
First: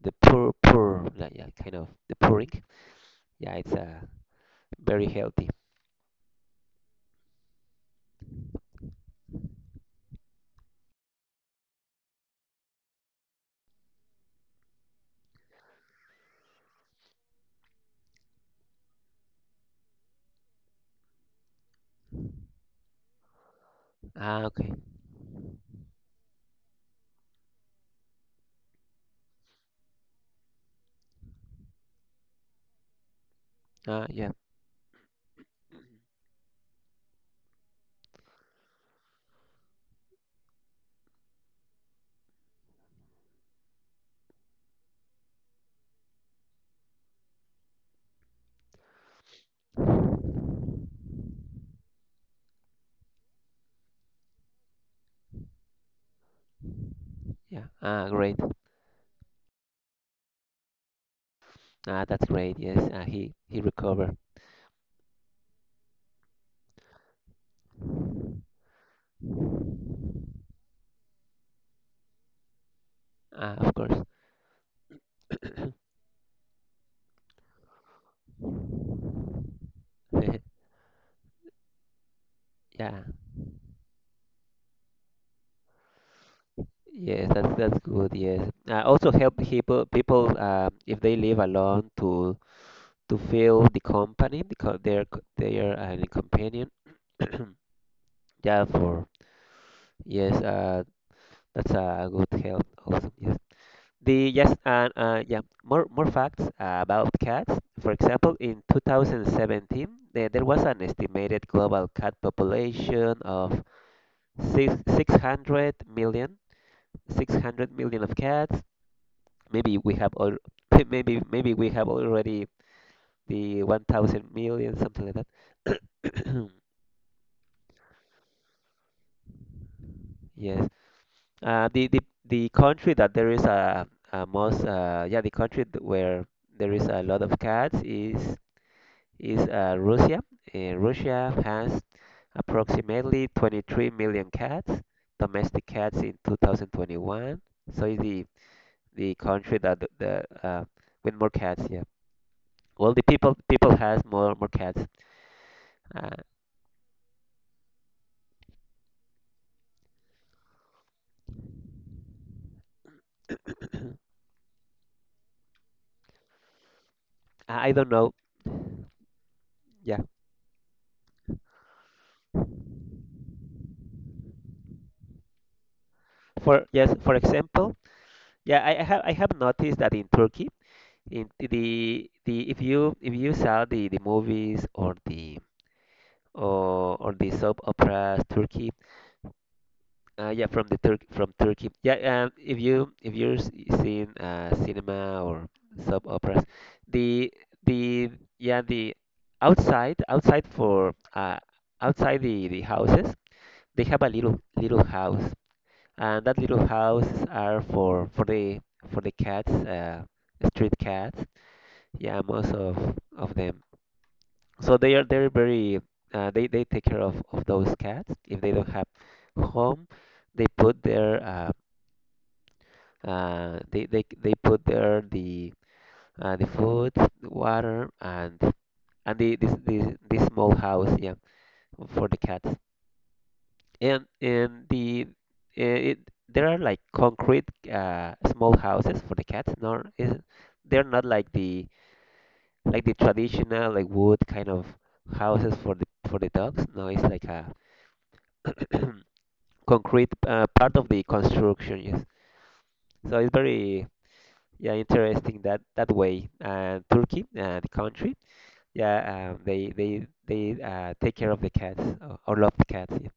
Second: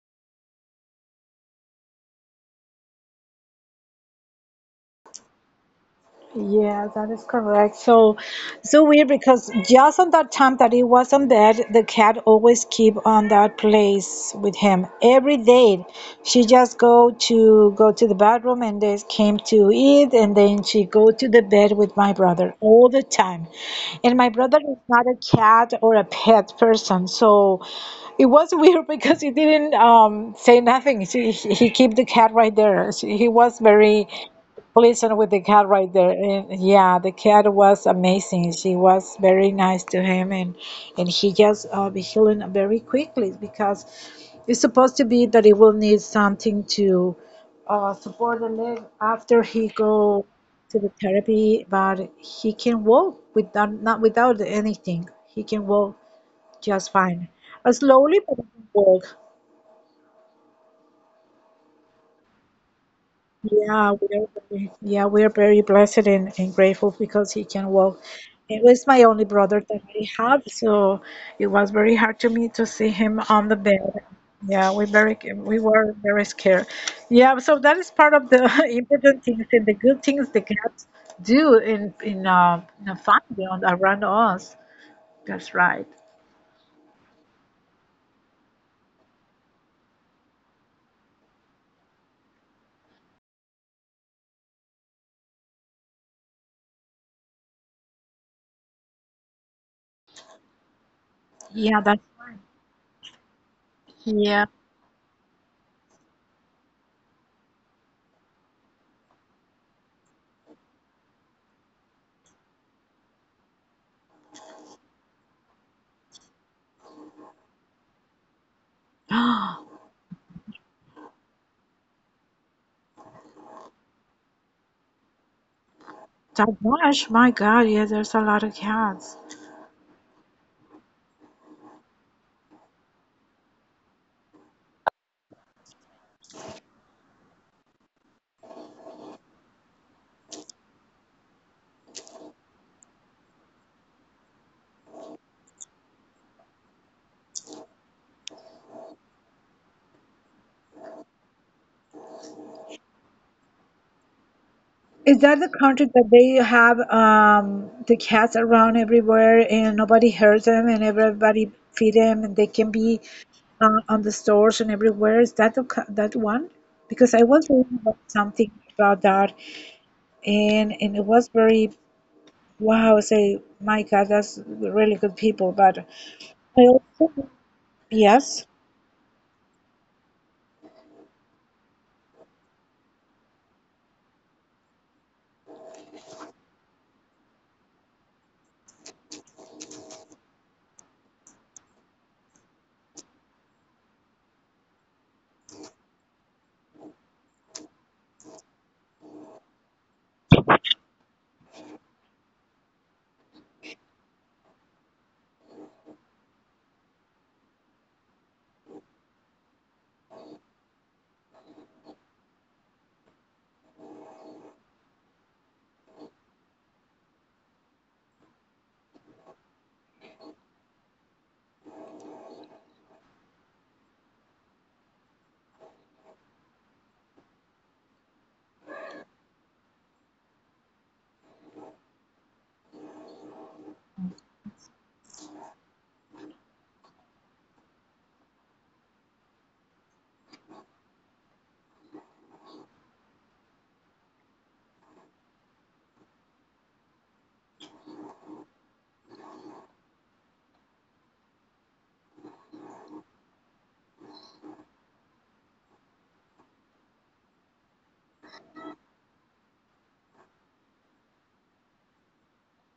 S1: the pour, yeah, yeah, kind of the pouring. Yeah, it's very healthy.
S2: Yeah, that is correct. So, so weird, because just on that time that he was on bed, the cat always keep on that place with him every day. She just go to go to the bathroom and then came to eat, and then she go to the bed with my brother all the time. And my
S1: Ah,
S2: brother
S1: okay.
S2: is not a cat or a pet person, so it was weird because he didn't say nothing. He keep the cat right there. He was
S1: Ah,
S2: very
S1: yeah,
S2: pleasant with the cat right there. And yeah, the cat was amazing. She was very nice to him, and he just be healing very quickly, because it's supposed to be that he will need something to support the leg after he go to the therapy, but he can walk without, not without anything. He can walk just fine,
S1: yeah. Ah,
S2: slowly,
S1: great.
S2: but he can walk.
S1: Ah, that's great. Yes. Ah, he
S2: Yeah,
S1: recovered.
S2: yeah, we are very blessed and grateful because he can walk. It was my only brother that I have, so it was very hard to me to see him on the
S1: Ah, of
S2: bed.
S1: course.
S2: Yeah, we were very scared. Yeah, so that is part of the important things and the good things the cats do in a
S1: Yeah.
S2: family on, around us. That's right.
S1: Yes, that's good. Yes. Also help people if they live alone to feel the company because they're the companion. Yeah, for yes. That's
S2: Yeah, that's
S1: a good
S2: right.
S1: help also. Yes. The
S2: Yeah.
S1: Yes, and yeah, more facts about cats. For example, in 2017, there was an estimated global cat population of six 600 million, 600 million of cats. Maybe we have all maybe we have already the 1,000 million, something like that.
S2: That much, my God. Yeah, there's a lot of cats.
S1: Yes. The the country that there is a most yeah, the where there is a lot of cats is Russia. Russia has approximately 23 million cats, domestic cats in 2021. So it's the country that the, uh, with more cats. Yeah. Well, the people has more cats.
S2: Is that the
S1: Uh,
S2: country that they have the cats around everywhere and nobody hurts them and everybody feed them and they can be on the stores and everywhere? Is that the, co- that one? Because I
S1: I don't
S2: was
S1: know.
S2: reading about something about that,
S1: Yeah.
S2: and it was very wow. I say, my God, that's really good people. But
S1: For yes,
S2: I
S1: for
S2: also,
S1: example, yeah,
S2: yes.
S1: I have noticed that in Turkey, in the if you saw the movies or the soap operas Turkey. Yeah, from the Turk from Turkey. Yeah, if you if you're s- seeing cinema or sub operas, the the yeah the outside for outside the houses they have a little house and that little house are for the for the cats street cats yeah most of them so they're very they take care of those cats if they don't have home they put their they put there the food, the water, and the this small house, yeah, for the cats. And the eh, it, there are like concrete small houses for the cats. Nor is they're not like the like the traditional like wood kind of houses for the dogs. No, it's like a concrete part of the construction. Yes, so it's very yeah interesting that that way. Turkey, the country. Yeah, they take care of the cats or love the cats. Yeah.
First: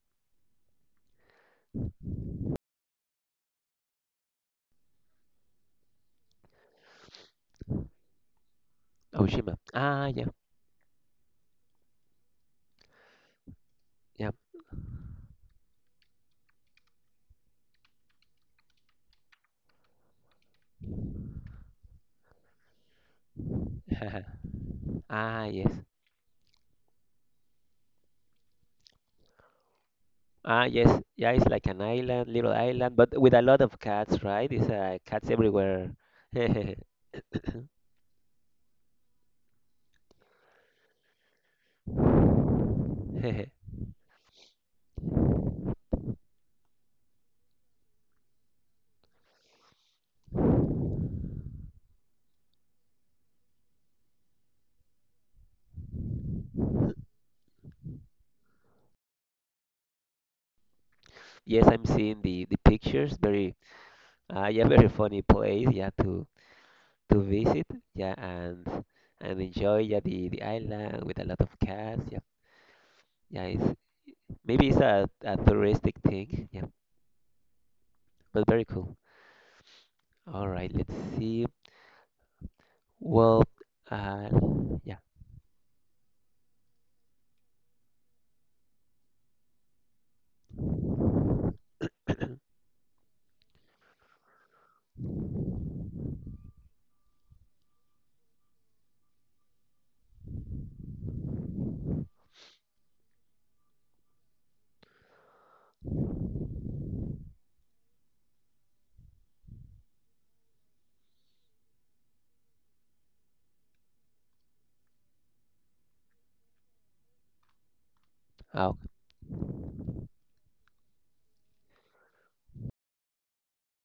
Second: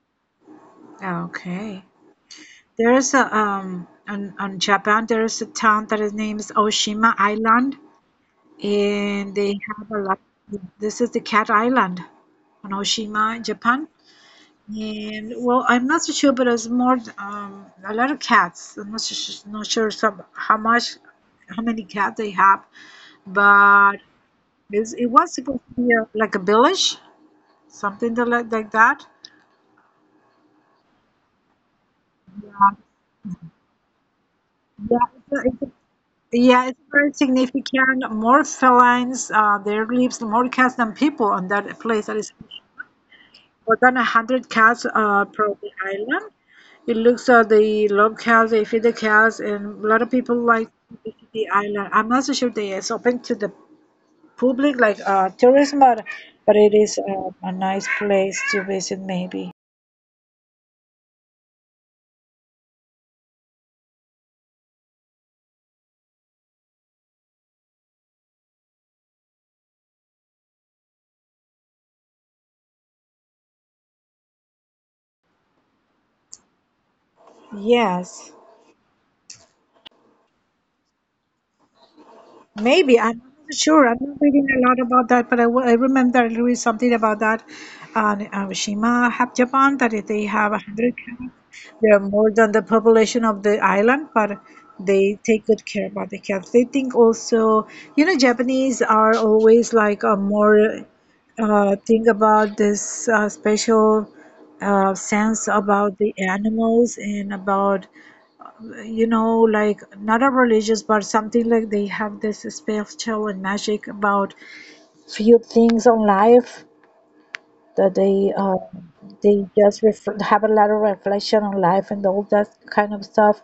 S2: Okay. There's a on Japan there's a town that is named Oshima Island, and they
S1: Oshima.
S2: have a
S1: Ah,
S2: lot.
S1: yeah,
S2: This is the Cat Island on Oshima, Japan.
S1: yeah.
S2: And well, I'm not so sure, but it's more a lot of cats. I'm not su- not sure some, how much, how many cats they have, but it's, it was
S1: Ah,
S2: supposed
S1: yes.
S2: to be a, like a village, something to like that.
S1: Ah, yes. Yeah, it's like an island, little
S2: Um,
S1: island, but with a lot of cats, right? It's
S2: Yeah,
S1: cats
S2: it's a-
S1: everywhere.
S2: yeah, it's very significant. More felines. There lives more cats than people on that place. That is. More than 100 cows per the island. It looks at the love cows, they feed the cows, and a lot of people like to visit the island. I'm not so sure they is open to the public like tourism, but it is a nice place to visit, maybe.
S1: Yes, I'm seeing the pictures. Very, yeah, very funny place. Yeah, to visit. Yeah, and enjoy. Yeah, the island with a lot of cats. Yeah, yeah. It's maybe it's a touristic thing. Yeah,
S2: Yes.
S1: but very cool. All right, let's see.
S2: Maybe
S1: Well,
S2: I'm not so sure.
S1: uh,
S2: I'm not reading
S1: yeah.
S2: a lot about that, but I remember I read something about that. Shima have Japan that if they have a hundred cats. They are more than the population of the island, but they take good care about the cats. They think also, you know, Japanese are always like a more think about this special sense about the animals and about, you know, like not a religious, but something like they have this spiritual and magic about few things on life that
S1: Oh,
S2: they just ref- have a lot of reflection on life and all that kind of stuff.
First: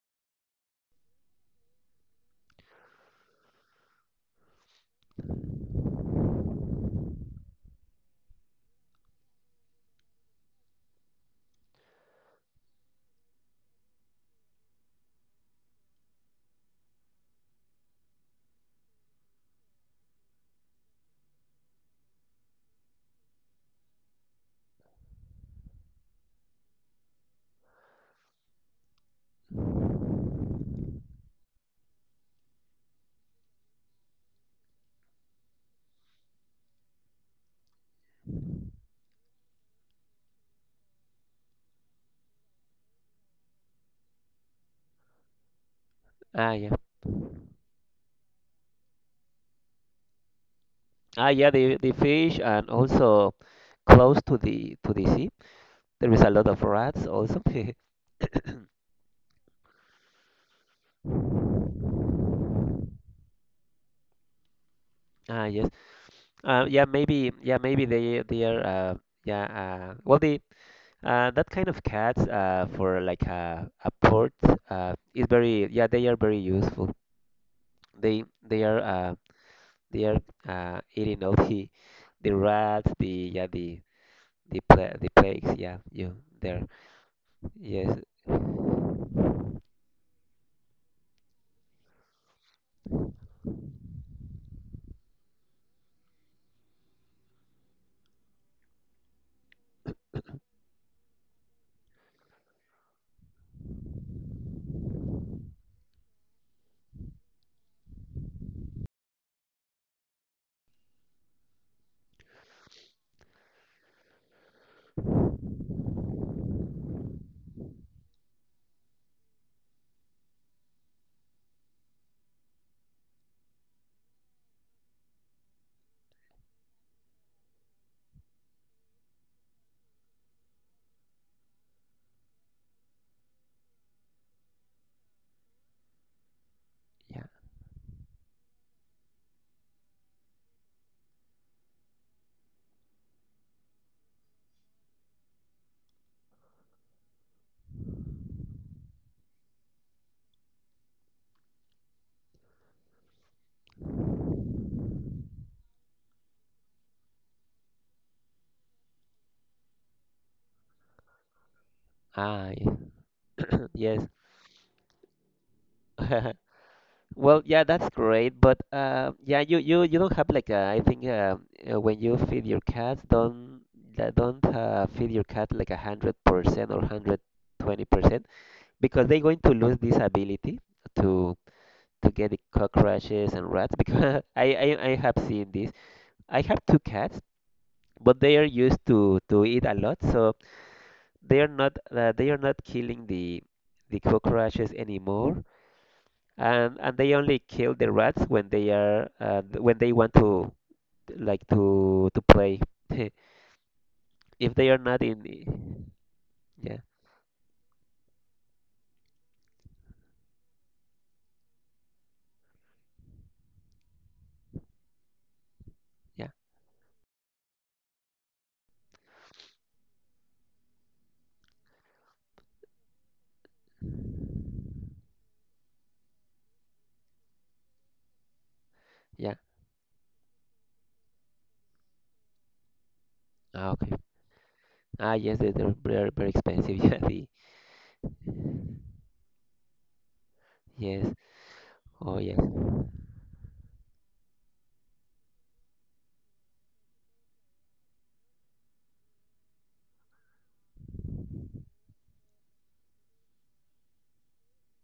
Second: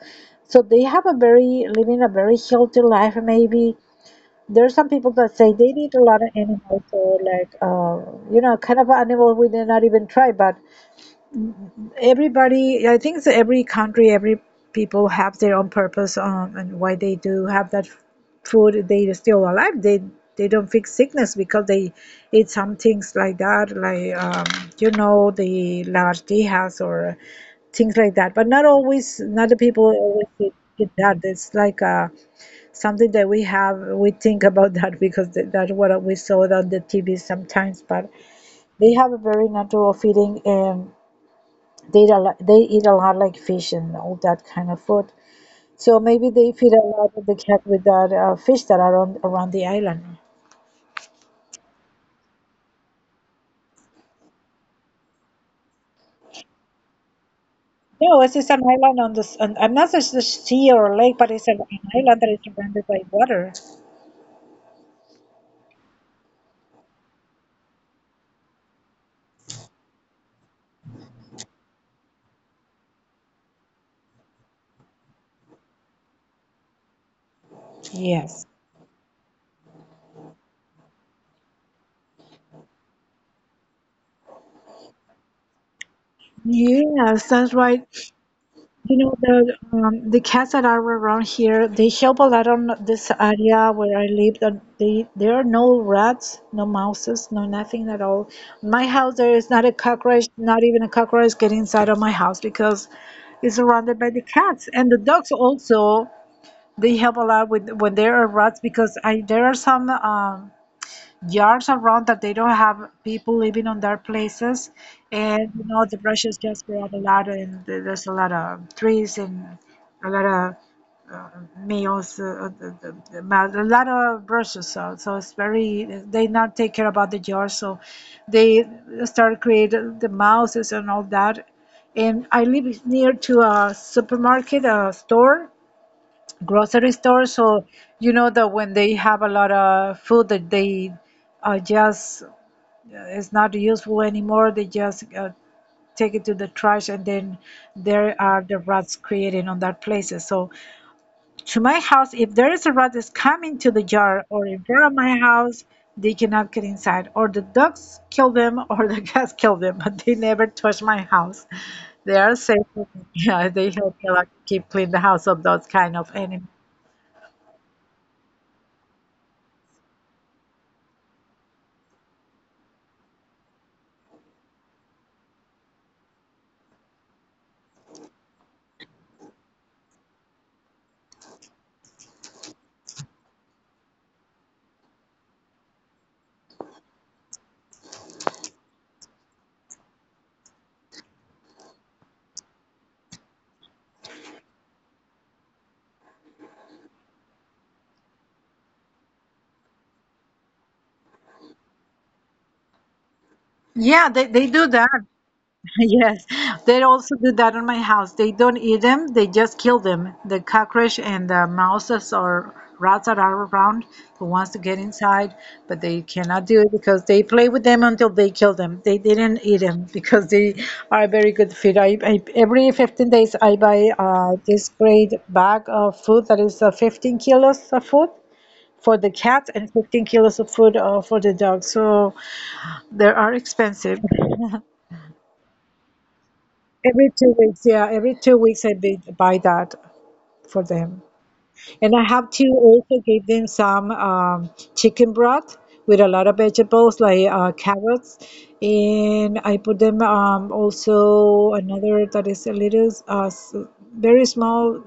S2: So they have a very living a very healthy life. Maybe there are some people that say they eat a lot of animals, or like you know, kind of animals we did not even try, but everybody I think it's every country, every people have their own purpose and why they do have that food. They are still alive, they don't fix sickness because they eat some things like that, like you know, the large or things like that, but not always, not the people always get that. It's like something that we think about that because th- that's what we saw on the TV sometimes. But they have a very natural feeling. They eat a lot like fish and all that kind of food. So maybe they
S1: ah,
S2: feed
S1: yeah.
S2: a lot of the cat with that fish that are on, around the island.
S1: Ah, yeah. The fish and also close to the sea. There is a lot of rats also.
S2: No, it's just an island on the. S- On, I'm not just the sea or a lake, but it's an island that is surrounded by water.
S1: Ah, yes. Yeah, maybe. Yeah, maybe they are. Yeah. Well, the that kind of cats for like a port is very. Yeah, they are very useful.
S2: Yes.
S1: They are they are eating all the rats. The yeah the pla the plagues yeah you there
S2: Yes, that's
S1: yes
S2: right. You know, the cats that are around here, they help a lot on this area where I live. That they there are no rats, no mouses, no nothing at all. My house there is not a cockroach, not even a cockroach get inside of my house, because it's surrounded by the cats and the dogs also. They help a lot with when there are rats, because I there are some yards around that they don't have people living on their places, and you know the bushes just grow up a lot, and th- there's a lot of trees and a lot of uh, males the male- a lot of bushes. So it's very they not take care about the yards, so they start creating the mouses and all that. And I live near to a supermarket, a store, grocery
S1: yeah
S2: stores or You know that when they have a lot of food that they just it's not useful anymore, they just take it to the trash. And then there are the rats creating on that places. So to my house, if there is a rat that's coming to the jar or if they're at my house, they cannot get inside, or the dogs kill them or the cats kill them, but they never touch my house. They are
S1: ah
S2: safe. Yeah, they help
S1: yes
S2: me like keep clean the house of those kind of animals.
S1: well yeah that's great but yeah you you don't have like a, I think when you feed your cats don't feed your cat like 100% or 120% because they're going to lose this ability to to get the cockroaches and rats. Because I have seen this I have two cats but they are used to eat a lot so they are not killing the cockroaches anymore and they only kill the rats when they are when they want to like to play.
S2: Yeah, they
S1: if
S2: do
S1: they are
S2: that.
S1: not in the-
S2: Yes, they
S1: yeah
S2: also do that in my house. They don't eat them, they just kill them. The cockroach and the mouses or rats that are around who wants to get inside, but they
S1: yeah
S2: cannot do it because they play with them until they kill them. They didn't eat them because they are very good feed. I every 15 days I buy this great bag of food that is 15 kilos of food for the
S1: yeah
S2: cat and 15 kilos of food for the dog. So they are
S1: ah,
S2: expensive.
S1: okay ah yes they're very very expensive yeah
S2: Every
S1: the
S2: 2 weeks, yeah, every 2 weeks I buy that for them.
S1: yes
S2: And I
S1: oh
S2: have
S1: yes
S2: to also give them some chicken broth with a lot of vegetables like carrots. And I put them also another that is a little very small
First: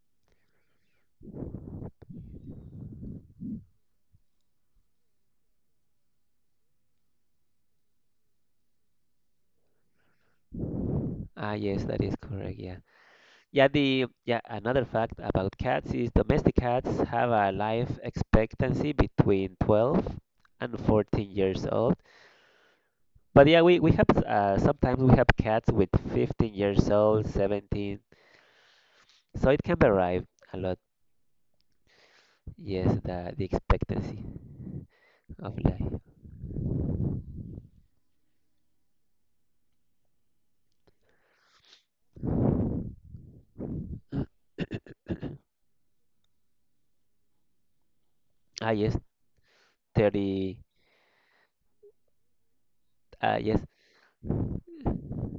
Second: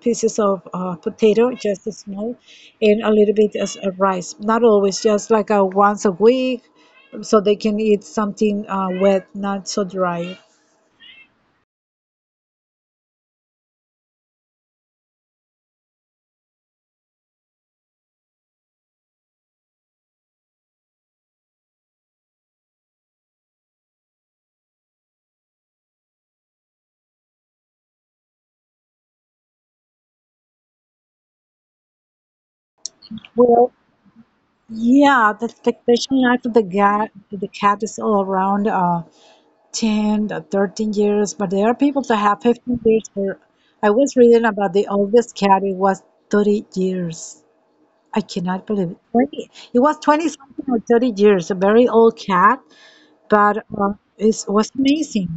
S2: pieces of potato, just a small, and a little bit as a rice. Not always, just like a once a week, so they can eat something wet, not so dry.
S1: ah yes that is correct yeah yeah the yeah another fact about cats is domestic cats have a life expectancy between 12 and 14 years old. But yeah, we have sometimes we have cats with 15 years old, 17, so it can vary a lot. Yes, the
S2: Well,
S1: expectancy
S2: Yeah, the
S1: of life.
S2: expectation life of the cat is all around 10, 13 years, but there are people that have 15 years. Or I was reading about the oldest cat, it was 30 years. I cannot
S1: Ah
S2: believe
S1: yes,
S2: it. 20, it was 20
S1: 30.
S2: something or 30 years, a very old cat,
S1: Ah yes,
S2: but it was amazing.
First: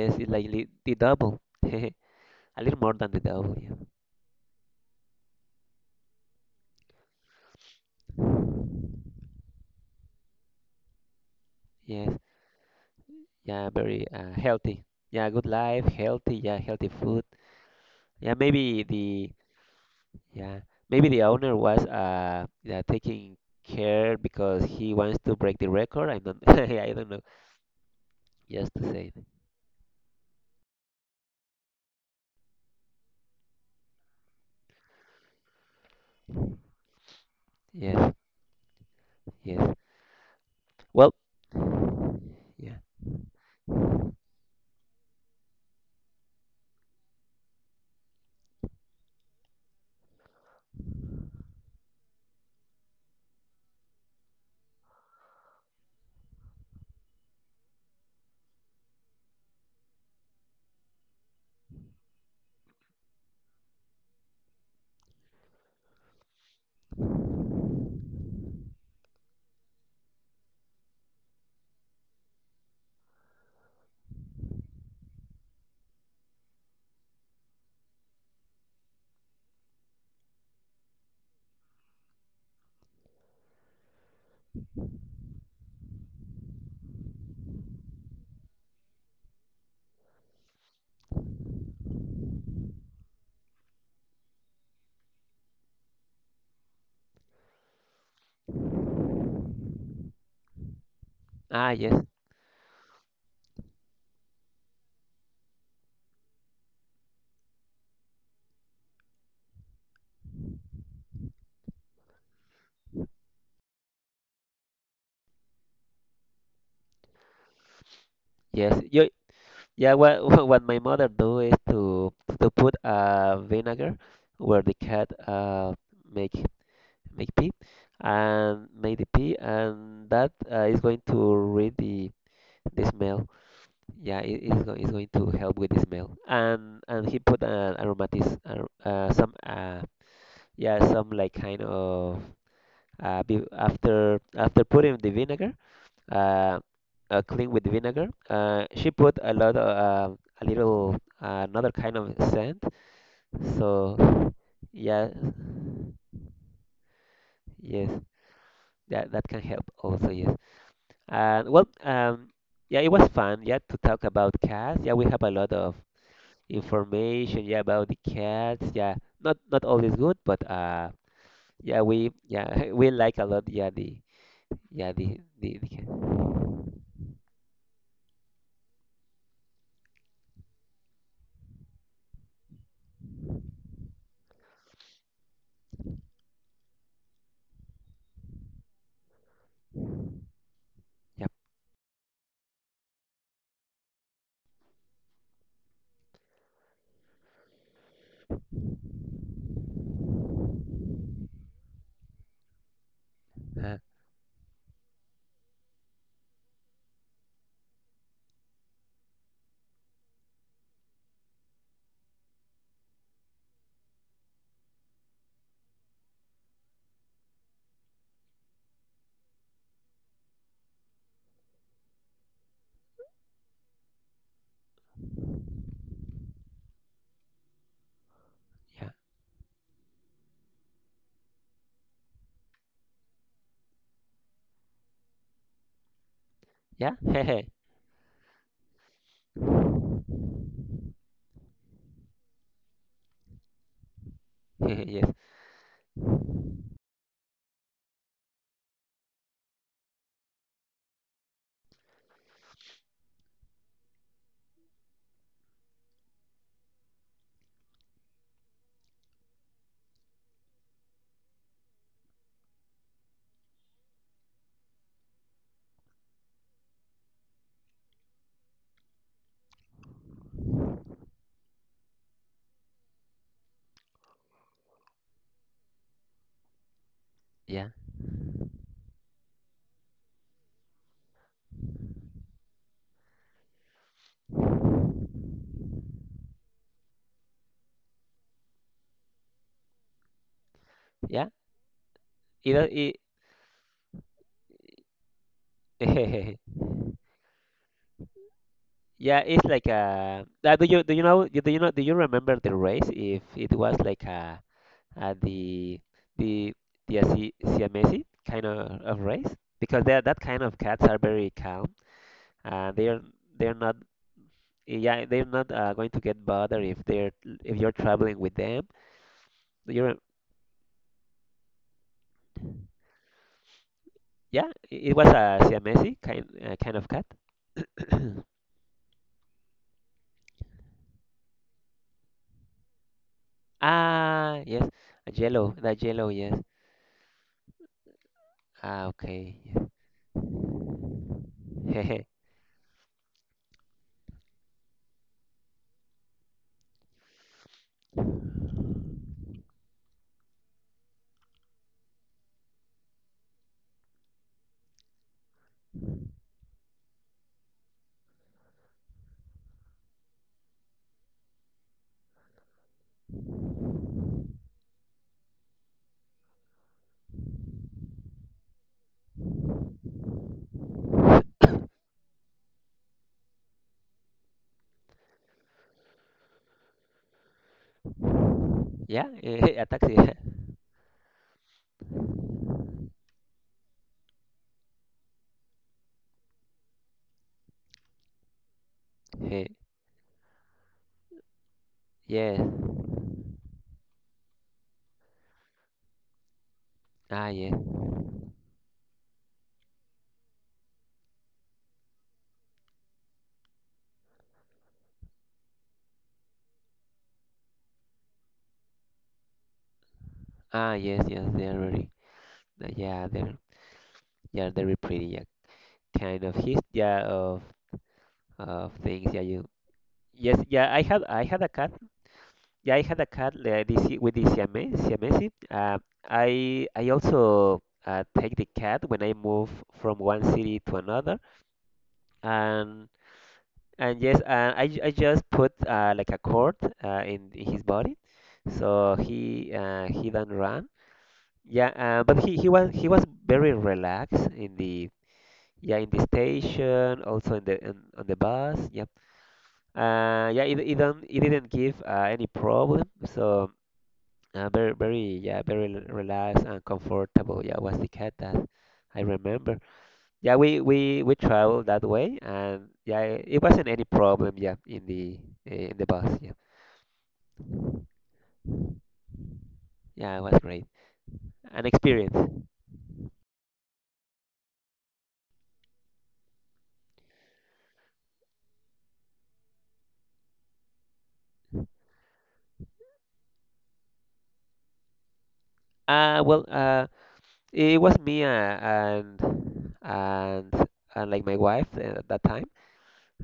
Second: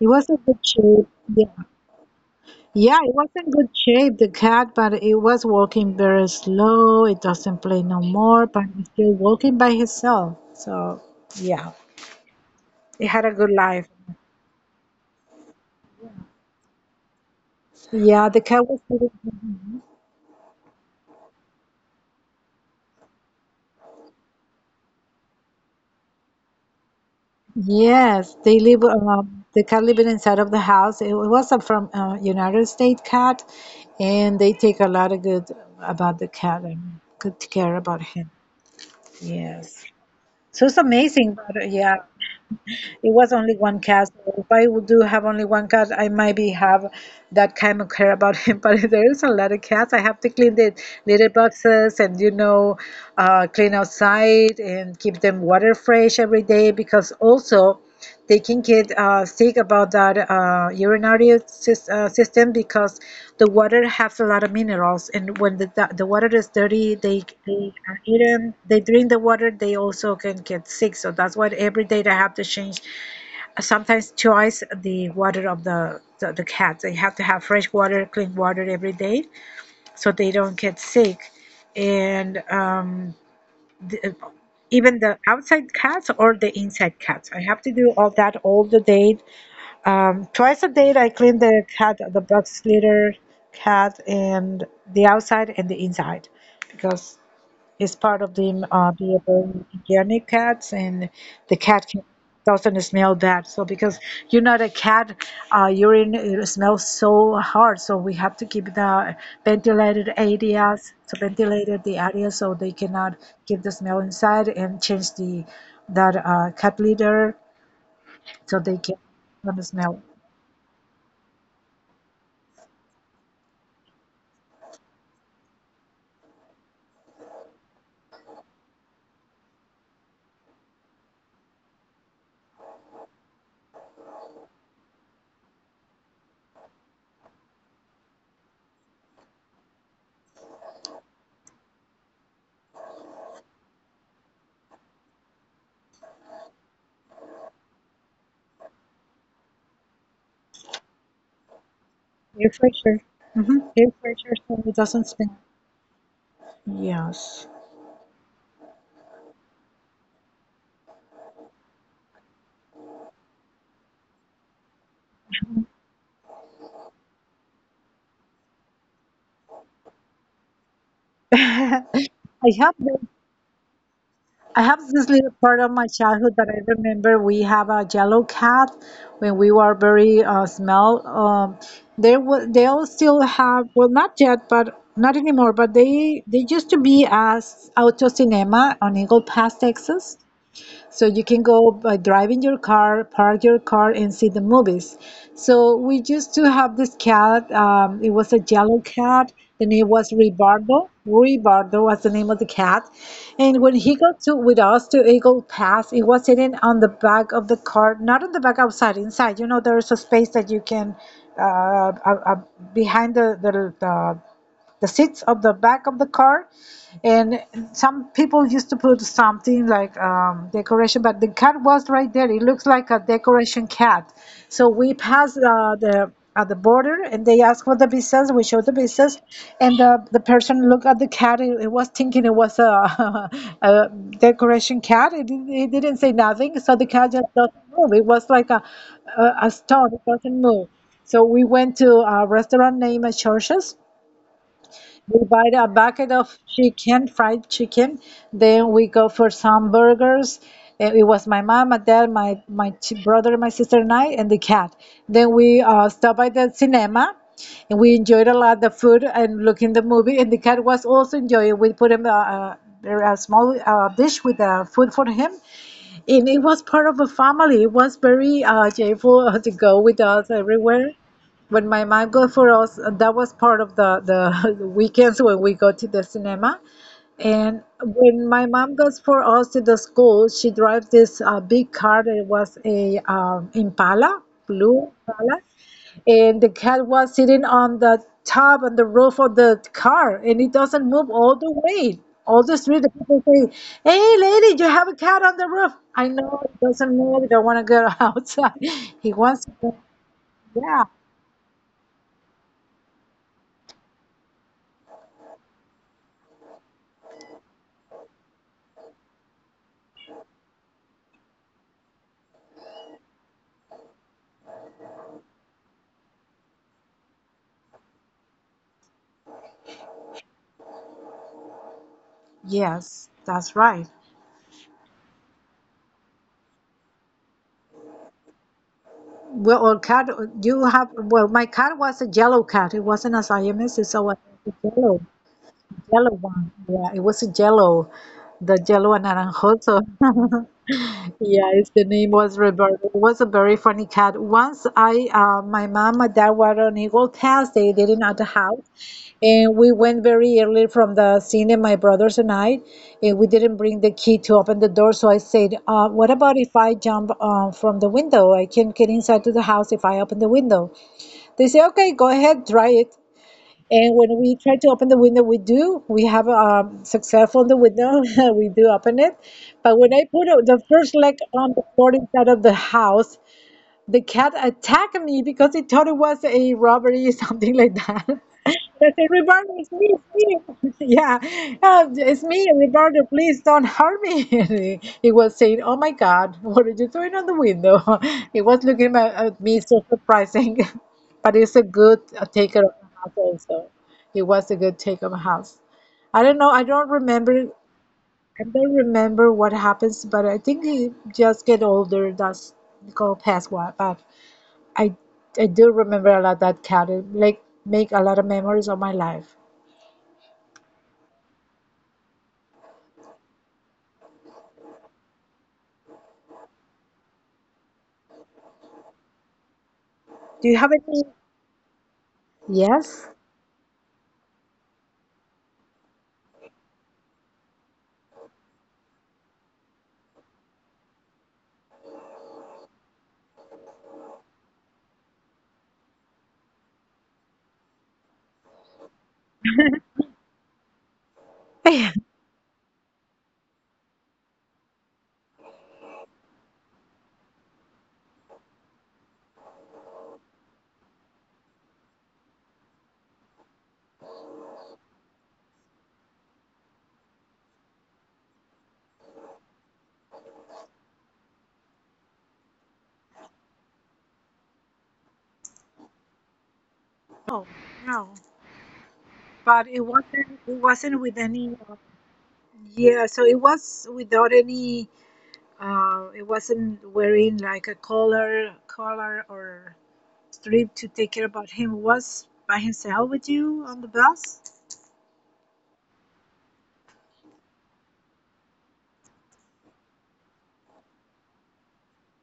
S2: It was
S1: it's
S2: a
S1: like
S2: good
S1: the
S2: shape.
S1: double,
S2: Yeah.
S1: a little more
S2: Yeah,
S1: than
S2: it
S1: the
S2: was in
S1: double.
S2: good
S1: Yeah.
S2: shape, the cat, but it was walking very slow. It doesn't play no more, but it's still walking by itself. So, yeah,
S1: Yes,
S2: it had a good
S1: yeah,
S2: life.
S1: very healthy. Yeah, good life, healthy. Yeah, healthy food.
S2: Yeah,
S1: Yeah,
S2: the cat was
S1: maybe
S2: living.
S1: the yeah maybe the owner was yeah, taking care because he wants to break the record. I don't I don't.
S2: Yes, they
S1: Just
S2: live.
S1: to say it.
S2: The cat living inside of the house. It was a from United States cat, and they take a lot of good about the cat and good care about
S1: Yes,
S2: him.
S1: yes.
S2: Yes, so it's
S1: Well,
S2: amazing. But yeah.
S1: yeah.
S2: It was only one cat. So if I would do have only one cat, I maybe have that kind of care about him. But if there is a lot of cats. I have to clean the litter boxes and you know, clean outside and keep them water fresh every day because also they can get sick about that urinary system because the water has a lot of minerals and when the water is dirty they are eaten they drink the water they also can get sick, so that's why every day they have to change sometimes choice the water of the cat. They have to have fresh water, clean water every day, so they don't get sick. And the, even the outside cats or the inside cats, I have to do all that all the day. Twice a day, I clean the cat, the box litter cat, and the outside and the inside, because is part of the organic cats, and the
S1: Ah,
S2: cat
S1: yes,
S2: can, doesn't smell that. So because you know the cat urine it smells so hard, so we have to keep the ventilated areas, so ventilated the area so they cannot give the smell inside, and change the that cat litter so they
S1: yes.
S2: can
S1: You,
S2: not
S1: yeah.
S2: smell.
S1: What what my mother do is to put vinegar where the cat make make pee and make the pee, and that is going to rid the smell. Yeah, it is going it's going to help with the smell. And he put an aromatis ar some like kind of be after after putting the vinegar. uh, clean with vinegar. She put a lot of a little another kind of
S2: Air
S1: scent.
S2: fresher. Mm-hmm. Air
S1: So
S2: fresher so it doesn't
S1: yeah,
S2: smell. Yes.
S1: yes, that can help also. Yes. And well, yeah, it was fun. Yeah, to talk about cats. Yeah, we have a lot of information. Yeah, about the cats. Yeah, not always good, but yeah, we
S2: I have
S1: yeah we
S2: them
S1: like a lot.
S2: I have
S1: Yeah
S2: this little part of
S1: the
S2: my
S1: cat.
S2: childhood that I remember. We have a yellow cat when we were very small. They will, they all still have well, not yet, but not anymore. But they used to be as auto cinema on Eagle Pass, Texas, so you
S1: Yep.
S2: can go by driving your car, park your car, and see the movies. So we used to have this cat. It was a yellow cat. The name was Ribardo. Ribardo was the name of the cat. And when
S1: Uh,
S2: he got to with us to Eagle Pass, he was sitting on the back of the car, not on the back outside, inside. You know, there is a space that you can uh, uh, uh, behind the seats of the back of the car and some people used to put something like decoration, but the cat was right there, it looks like a decoration cat. So we passed the at the border and they asked for the visas, we showed the
S1: yeah.
S2: visas and the person looked at the cat, it was thinking it was a, a decoration cat. It didn't say nothing, so the
S1: Yeah.
S2: cat just doesn't move, it was like a stone, it doesn't move. So we went to a restaurant named Churches,
S1: Yes.
S2: we buy a bucket of chicken, fried chicken. Then we go for some burgers. And it was my mom, my dad, my brother, my sister, and I, and the cat. Then we stopped by the cinema, and we enjoyed a lot the food and looking the movie. And the cat was also enjoying. We put him a small dish with food for him, and it was part of a family. It was very joyful to go with us everywhere. But my mom go for us. That was part of weekends when we go to the cinema. And
S1: Yeah.
S2: when my mom goes for us to the school, she drives this big car that was a Impala, blue Impala, and the cat was sitting on the top and the roof of the car, and it doesn't move
S1: Yeah.
S2: all the way. All
S1: It,
S2: the
S1: al-
S2: street, the
S1: it
S2: people say, "Hey, lady, you have a cat on the roof." I know it doesn't move. I don't want to go outside. He
S1: yeah, it's
S2: wants to
S1: like
S2: go.
S1: a. Do you
S2: Yeah.
S1: know do you remember the race? If it was like a, uh the the the Siamese kind of race, because they are, that kind of cats are very calm. Uh, they're they're not yeah they're not going to get bothered if they're if you're traveling with them. Do you rem-
S2: Yes, that's right.
S1: yeah, it was a Siamese kind of cat.
S2: Well, or cat, you have, well, my cat was a yellow cat. It wasn't a Siamese, so it was a
S1: Ah yes,
S2: yellow,
S1: yellow that
S2: yellow
S1: yellow
S2: one.
S1: yes.
S2: Yeah, it was a yellow, the yellow
S1: Ah
S2: and
S1: okay.
S2: naranjoso. Yes, the
S1: Yes.
S2: name was Roberto. It was a very funny cat. Once I, my mom and dad were on Eagle Pass. They didn't at the house, and we went very early from the cinema. My brothers and I, and we didn't bring the key to open the door. So I said, "What about if I jump from the window? I can get inside to the house if I open the window." They say, "Okay, go ahead, try it." And when we try to open the window, we do. We have successful in the window. We do open it. But when I put the first leg on the floor inside of the house, the cat attacked me because it thought it was a robbery, something like that. I said,
S1: Yeah,
S2: Roberto,
S1: eh,
S2: it's
S1: hey, a
S2: me,
S1: taxi.
S2: it's me. Yeah, it's me, Roberto, please don't hurt me. And he was saying, Oh my God, what are you doing on the window? He was looking at me
S1: Eh,
S2: so surprising, but it's a good
S1: yeah.
S2: taker of the house also. He was a good taker of the house. I don't know,
S1: Ah, yeah.
S2: I don't remember what happens, but I think he just get older, that's called past what, but I I do remember a lot that counted, like make a lot of memories of my life.
S1: Ah, yes, yes. They're very, yeah, they're, yeah, they're very pretty. Yeah, kind of his, yeah, of things. Yeah, you.
S2: Do
S1: Yes,
S2: you have
S1: yeah.
S2: any?
S1: I had a cat. Yeah, I
S2: Yes.
S1: had a cat with the Siamese. I also take the cat when I move from one city to another, and and yes, I just put like a cord in his body. So he done run. Yeah,
S2: I
S1: but he was very relaxed in the yeah in the station, also in the on the bus. Yeah. Yeah, it don't it didn't give any problem. So very very yeah very relaxed and comfortable. Yeah, was the cat that I remember. Yeah, we we traveled that way, and yeah, it wasn't any problem. Yeah, in the bus. Yeah,
S2: No, no.
S1: yeah, it
S2: But
S1: was
S2: it
S1: great.
S2: wasn't. It wasn't
S1: An
S2: with
S1: experience.
S2: any. Yeah. So it was without any. It wasn't wearing like a collar, collar or strip to take care about him. It was by himself with you on the bus.
S1: Uh, well, uh, It was me, and like my wife at that time.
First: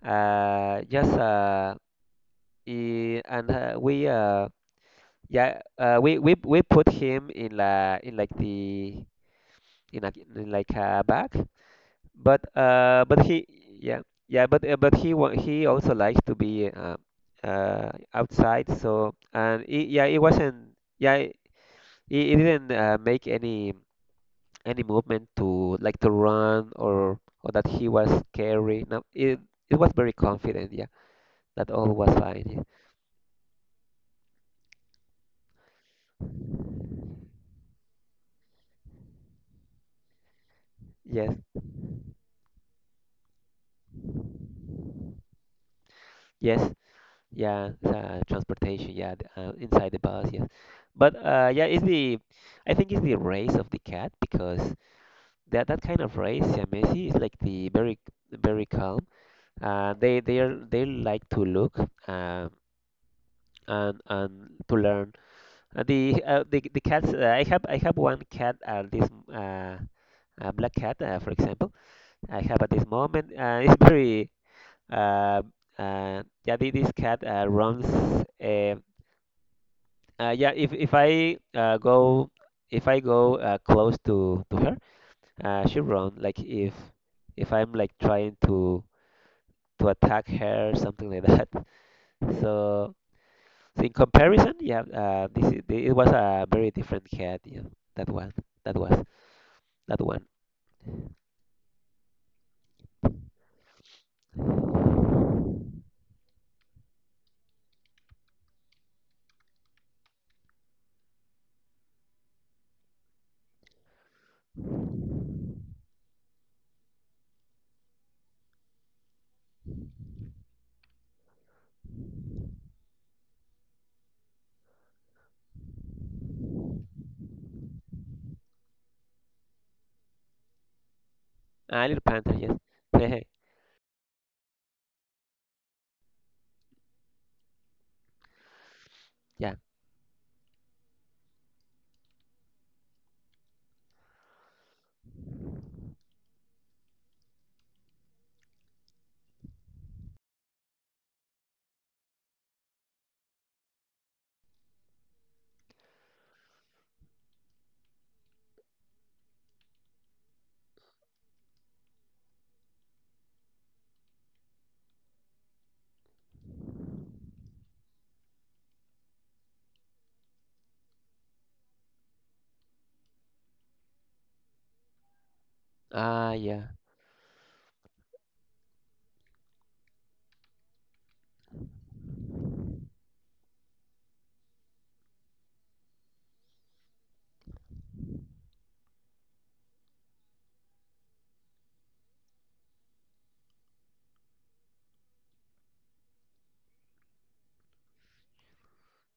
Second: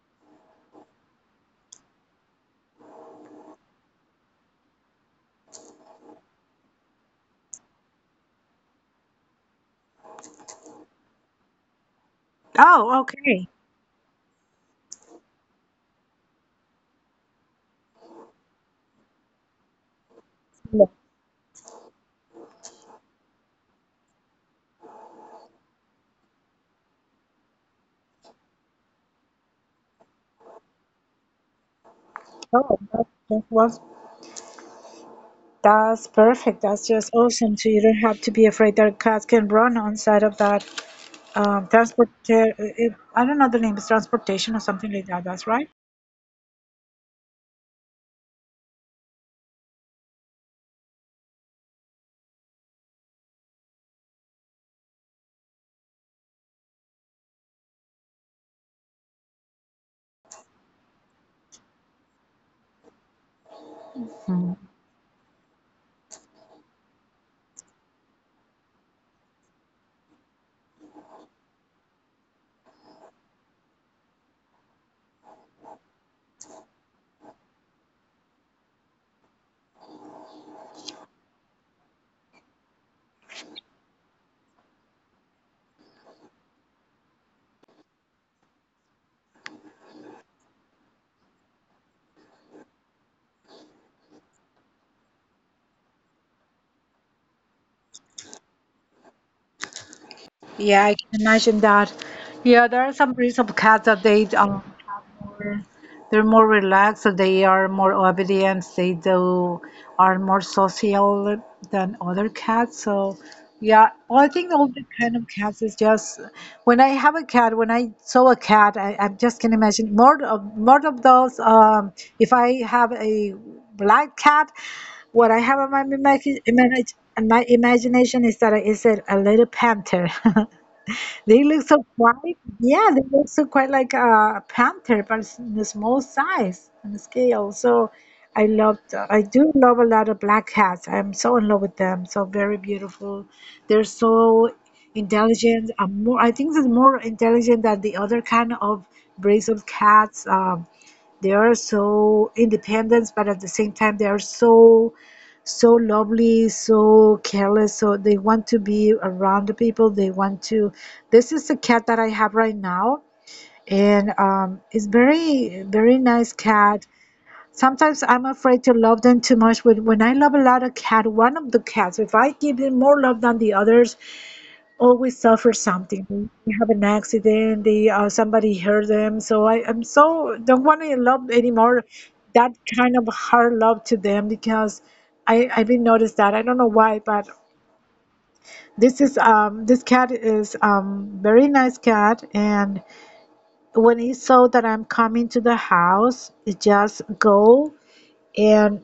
S1: Just I- and we yeah We put him in like in like a bag,
S2: Oh,
S1: but
S2: okay.
S1: he yeah yeah but he also likes to be outside. So and yeah, it wasn't
S2: No,
S1: yeah it didn't make any. Any movement to like to run, or that he was scary. No, it was very confident. Yeah, that all was
S2: no,
S1: fine.
S2: that was That's perfect. That's just awesome. So you don't have to be afraid that cats can run on side of that
S1: Yeah.
S2: transport. It, I don't know the name. It's transportation or something like that. That's right.
S1: Yes, yes, yeah. Transportation. Yeah, inside the bus. Yes, but yeah, it's the I think it's the race of the cat, because that kind of race, Siamese, is like the very very calm. They like to look um and to learn. The cats. I have one cat at this, uh black cat, for example, I have at this moment. It's uh, yeah, this cat runs. Uh, yeah, if I if I go close to her, she run. Like if I'm like trying to attack her, something like that. So, so in comparison, yeah, this is, it was a very different cat. Yeah, that one, that was that one.
S2: Yeah, I can imagine that. Yeah, there are some breeds of cats that they have more, they're more relaxed, so they are more obedient, they do are more social than other cats. So yeah, well, I think all the kind of cats is just when I have a cat, when I saw a cat, I just can imagine more of those. If I have a black cat. What I have on my on my imagination is that it's a little panther.
S1: A little
S2: They look so
S1: panther,
S2: quite.
S1: yes.
S2: Yeah, they look so quite like a panther, but it's in a small size and scale. So I loved.
S1: Yeah.
S2: I do love a lot of black cats. I'm so in love with them. So very beautiful. They're so intelligent. I think they're more intelligent than the other kind of breeds of cats. They are so independent, but at the same time, they are so so lovely, so careless. So they want to be around the people. They want to. This is the cat that I have right now, and it's very, very nice cat. Sometimes I'm afraid to love them too much, but when I love a lot of cat, one of the cats, if I give them more love than the others, always suffer
S1: Ah,
S2: something.
S1: yeah.
S2: They have an accident, they somebody hurt them. So I'm so don't want to love anymore that kind of hard love to them because I've been noticed that I don't know why, but this is this cat is very nice cat, and when he saw that I'm coming to the house, it just go and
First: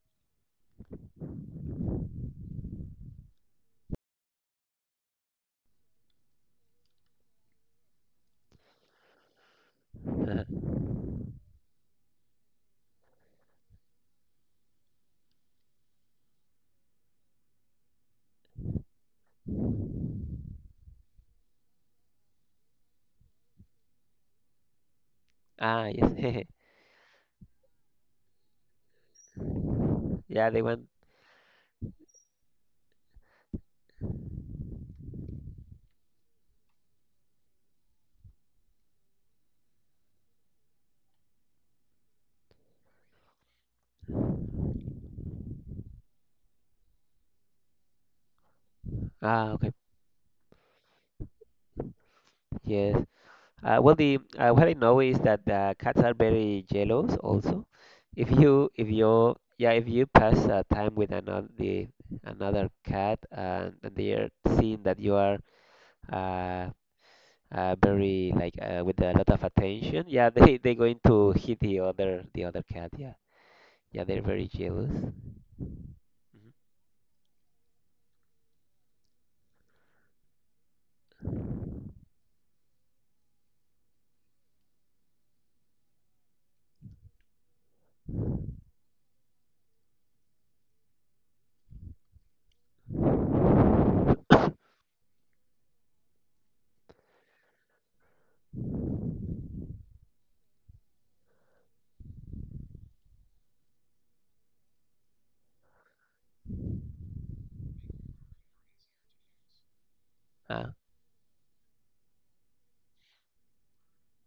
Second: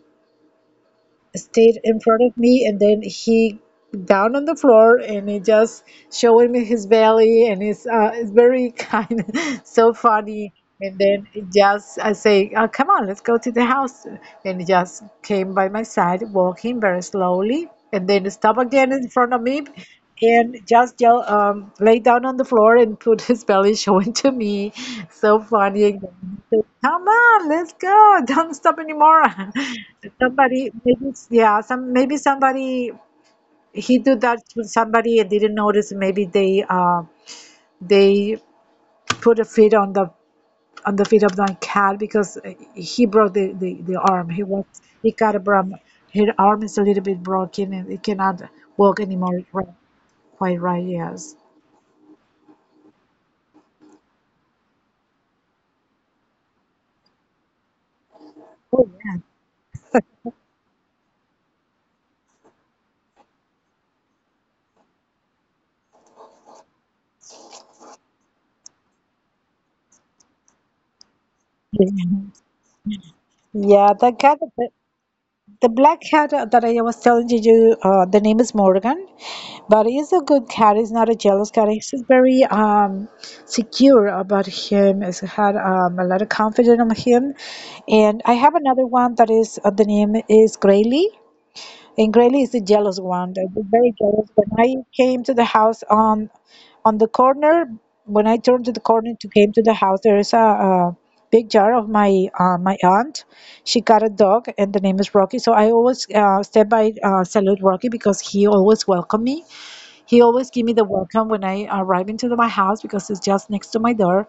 S2: stayed in front of me, and then he down on the floor and he just showing me his belly, and it's very kind, so funny. And then it just I say, oh, come on, let's go to the house. And he just came by my side walking very slowly, and then stop again in front of me and just yell, lay down on the floor and put his belly showing to me. So funny.
S1: Ah,
S2: Again.
S1: yes.
S2: He said, "Come on, let's go." Don't stop anymore.
S1: Yeah, they
S2: Somebody,
S1: went.
S2: maybe, yeah, some maybe somebody he did that to somebody and didn't notice. Maybe they put a feet on the feet of the cat because he broke the arm. He was he got a brum. His arm is a little bit broken and he cannot walk anymore.
S1: Ah,
S2: Right,
S1: okay.
S2: quite right. Yes.
S1: Yes. Well, the What I know is that the cats are very jealous also. If you if
S2: Oh yeah.
S1: you yeah if you pass time with another cat, and they are seeing that you are uh, very like with a lot of attention. Yeah, they going to hit
S2: Yeah,
S1: the other cat. Yeah,
S2: Yeah,
S1: yeah,
S2: the
S1: they're
S2: cat,
S1: very jealous.
S2: the black cat
S1: Mhm.
S2: that I was telling you, the name is Morgan, but he's a good cat. He's not a jealous cat. He's just very secure about him. He's had a lot of confidence on him, and I have another one that is the name is Grayley. And Grayling is a jealous one. They're very jealous. When I came to the house on the corner, when I turned to the corner to came to the house, there is a big jar of my my aunt. She got a dog, and the name is Rocky. So I always step by salute Rocky because he always welcome me. He always give me
S1: Ah,
S2: the welcome when I arrive into the, my house because it's just next to my door.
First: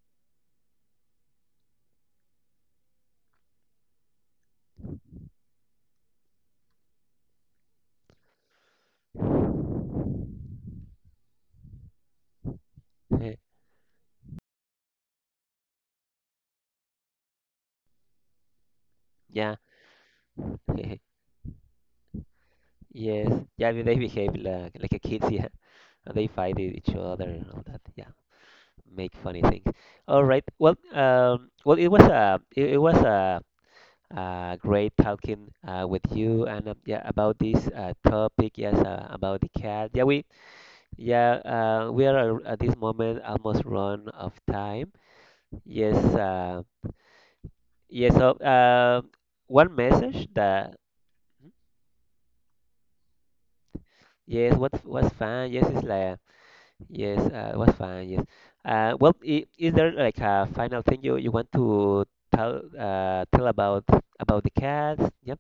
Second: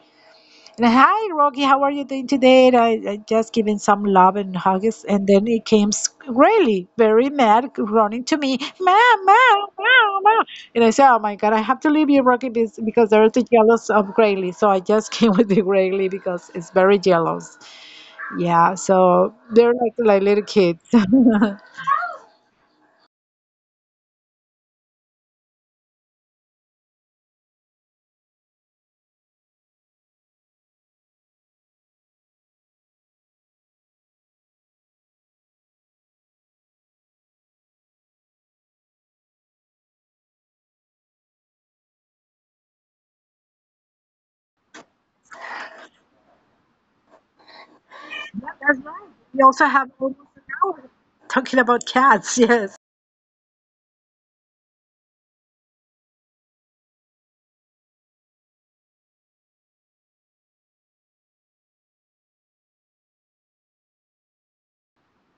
S2: Hi, Rocky. How are you doing today? And I just giving some love and hugs, and then it came really very mad, running to me, ma, ma, ma, ma. And I said, "Oh my God, I have to leave you, Rocky, because they're too jealous of Grayley." So I just came with the Grayley because it's very jealous. Yeah, so
S1: yeah,
S2: they're like little kids.
S1: yeah.
S2: That's
S1: Yes, yeah, they behave like a kids. Yeah. And they fight each other and all that. Yeah, make funny things. All right. It was it was a great talking with you and yeah, about this topic. Yes, about the cat. We are at this moment almost run of time. Yes. Yes. So
S2: right. We also
S1: one
S2: have almost
S1: message
S2: an
S1: that
S2: hour talking about cats. Yes.
S1: yes, what was fun. Yes, it's like yes, it was fun. Yes. I is there like a final thing you want to tell tell about the cats? Yep.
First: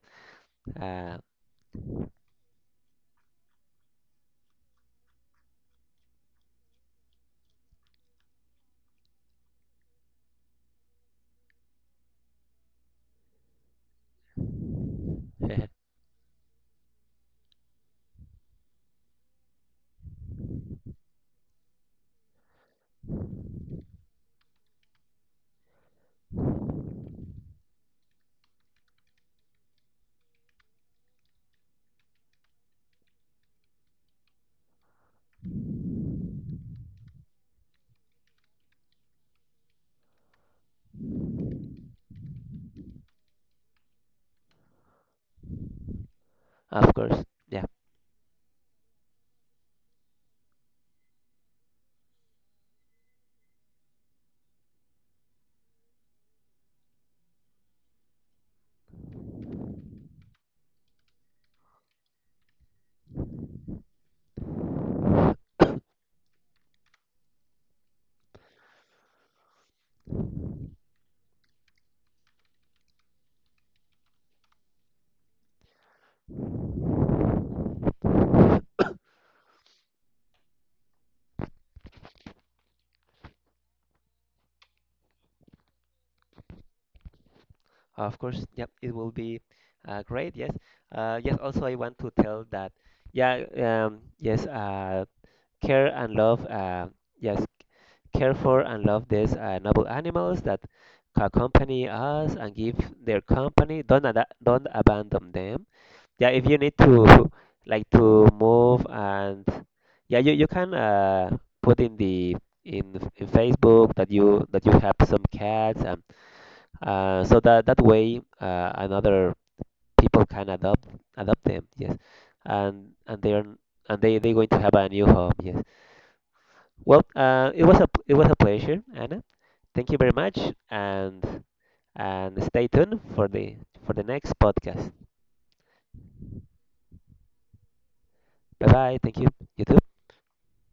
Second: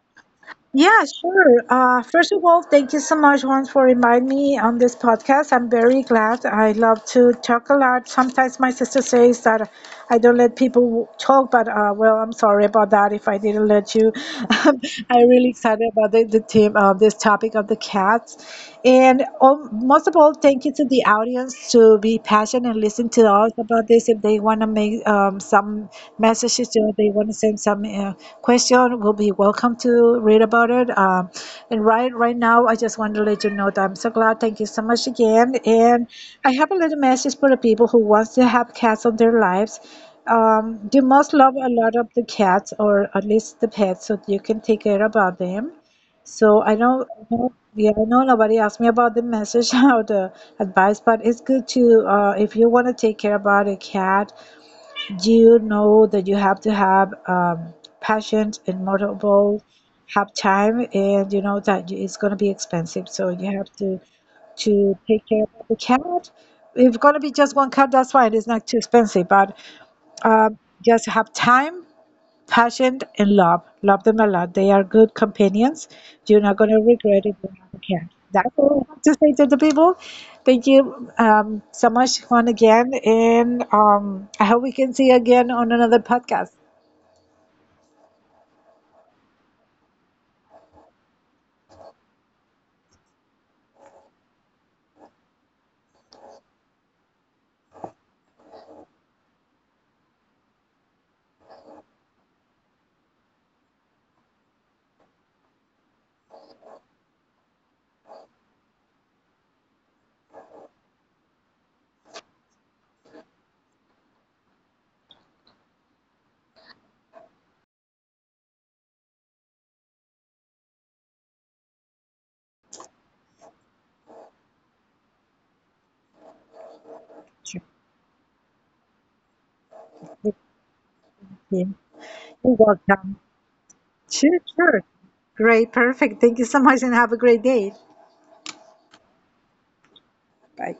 S2: Yeah,
S1: Uh,
S2: sure. First of all, thank you so much, Juan, for inviting me on this podcast. I'm very glad. I love to talk a lot. Sometimes my sister says that I don't let people talk, but well, I'm sorry about that if I didn't let you. I'm really excited about the team, this topic of the cats. And most of all, thank you to the audience to be passionate and listen to us about this. If they want to make some messages, or they want to send some question, we'll be welcome to read about it. And right now, I just want to let you know that I'm so glad. Thank you so much again. And I have a little message for the people who wants to have cats on their lives. You must love a lot of the cats, or at least the pets, so you can take care about them. So
S1: of course.
S2: I know,
S1: Yeah.
S2: yeah, I know nobody asked me about the message, how the advice, but it's good to, if you want to take care about a cat, you know that you have to have patience and multiple, have time, and you know that you- it's going to be expensive. So you have to take care of the cat. If it's going to be just one cat, that's fine. It's not too expensive, but um, just have time. Patient and love, love them a lot. They are good companions. You're not going to regret it when you can. That's all I have to say to the people. Thank you so much once again, and I hope we can see you again on another podcast.
S1: Of course. Yep. It will be great. Yes. Yes. Also, I want to tell that. Yeah. Yes. Care and love. Yes. Care for and love these noble animals that accompany us and give their company. Don't abandon them, yeah, if you need to like to move. And yeah, you can put in the in in Facebook that you have some cats, so that that way another people can adopt them, yes. And they are and they're going to have a new home, yes. Well,
S2: Sure.
S1: it was it was a pleasure, Anna. Thank you very much, and
S2: You're
S1: and stay tuned
S2: welcome.
S1: for the
S2: Sure,
S1: next
S2: sure.
S1: podcast.
S2: Great, perfect. Thank you so much, and have a great day.
S1: Bye bye, thank you, you too.
S2: Bye.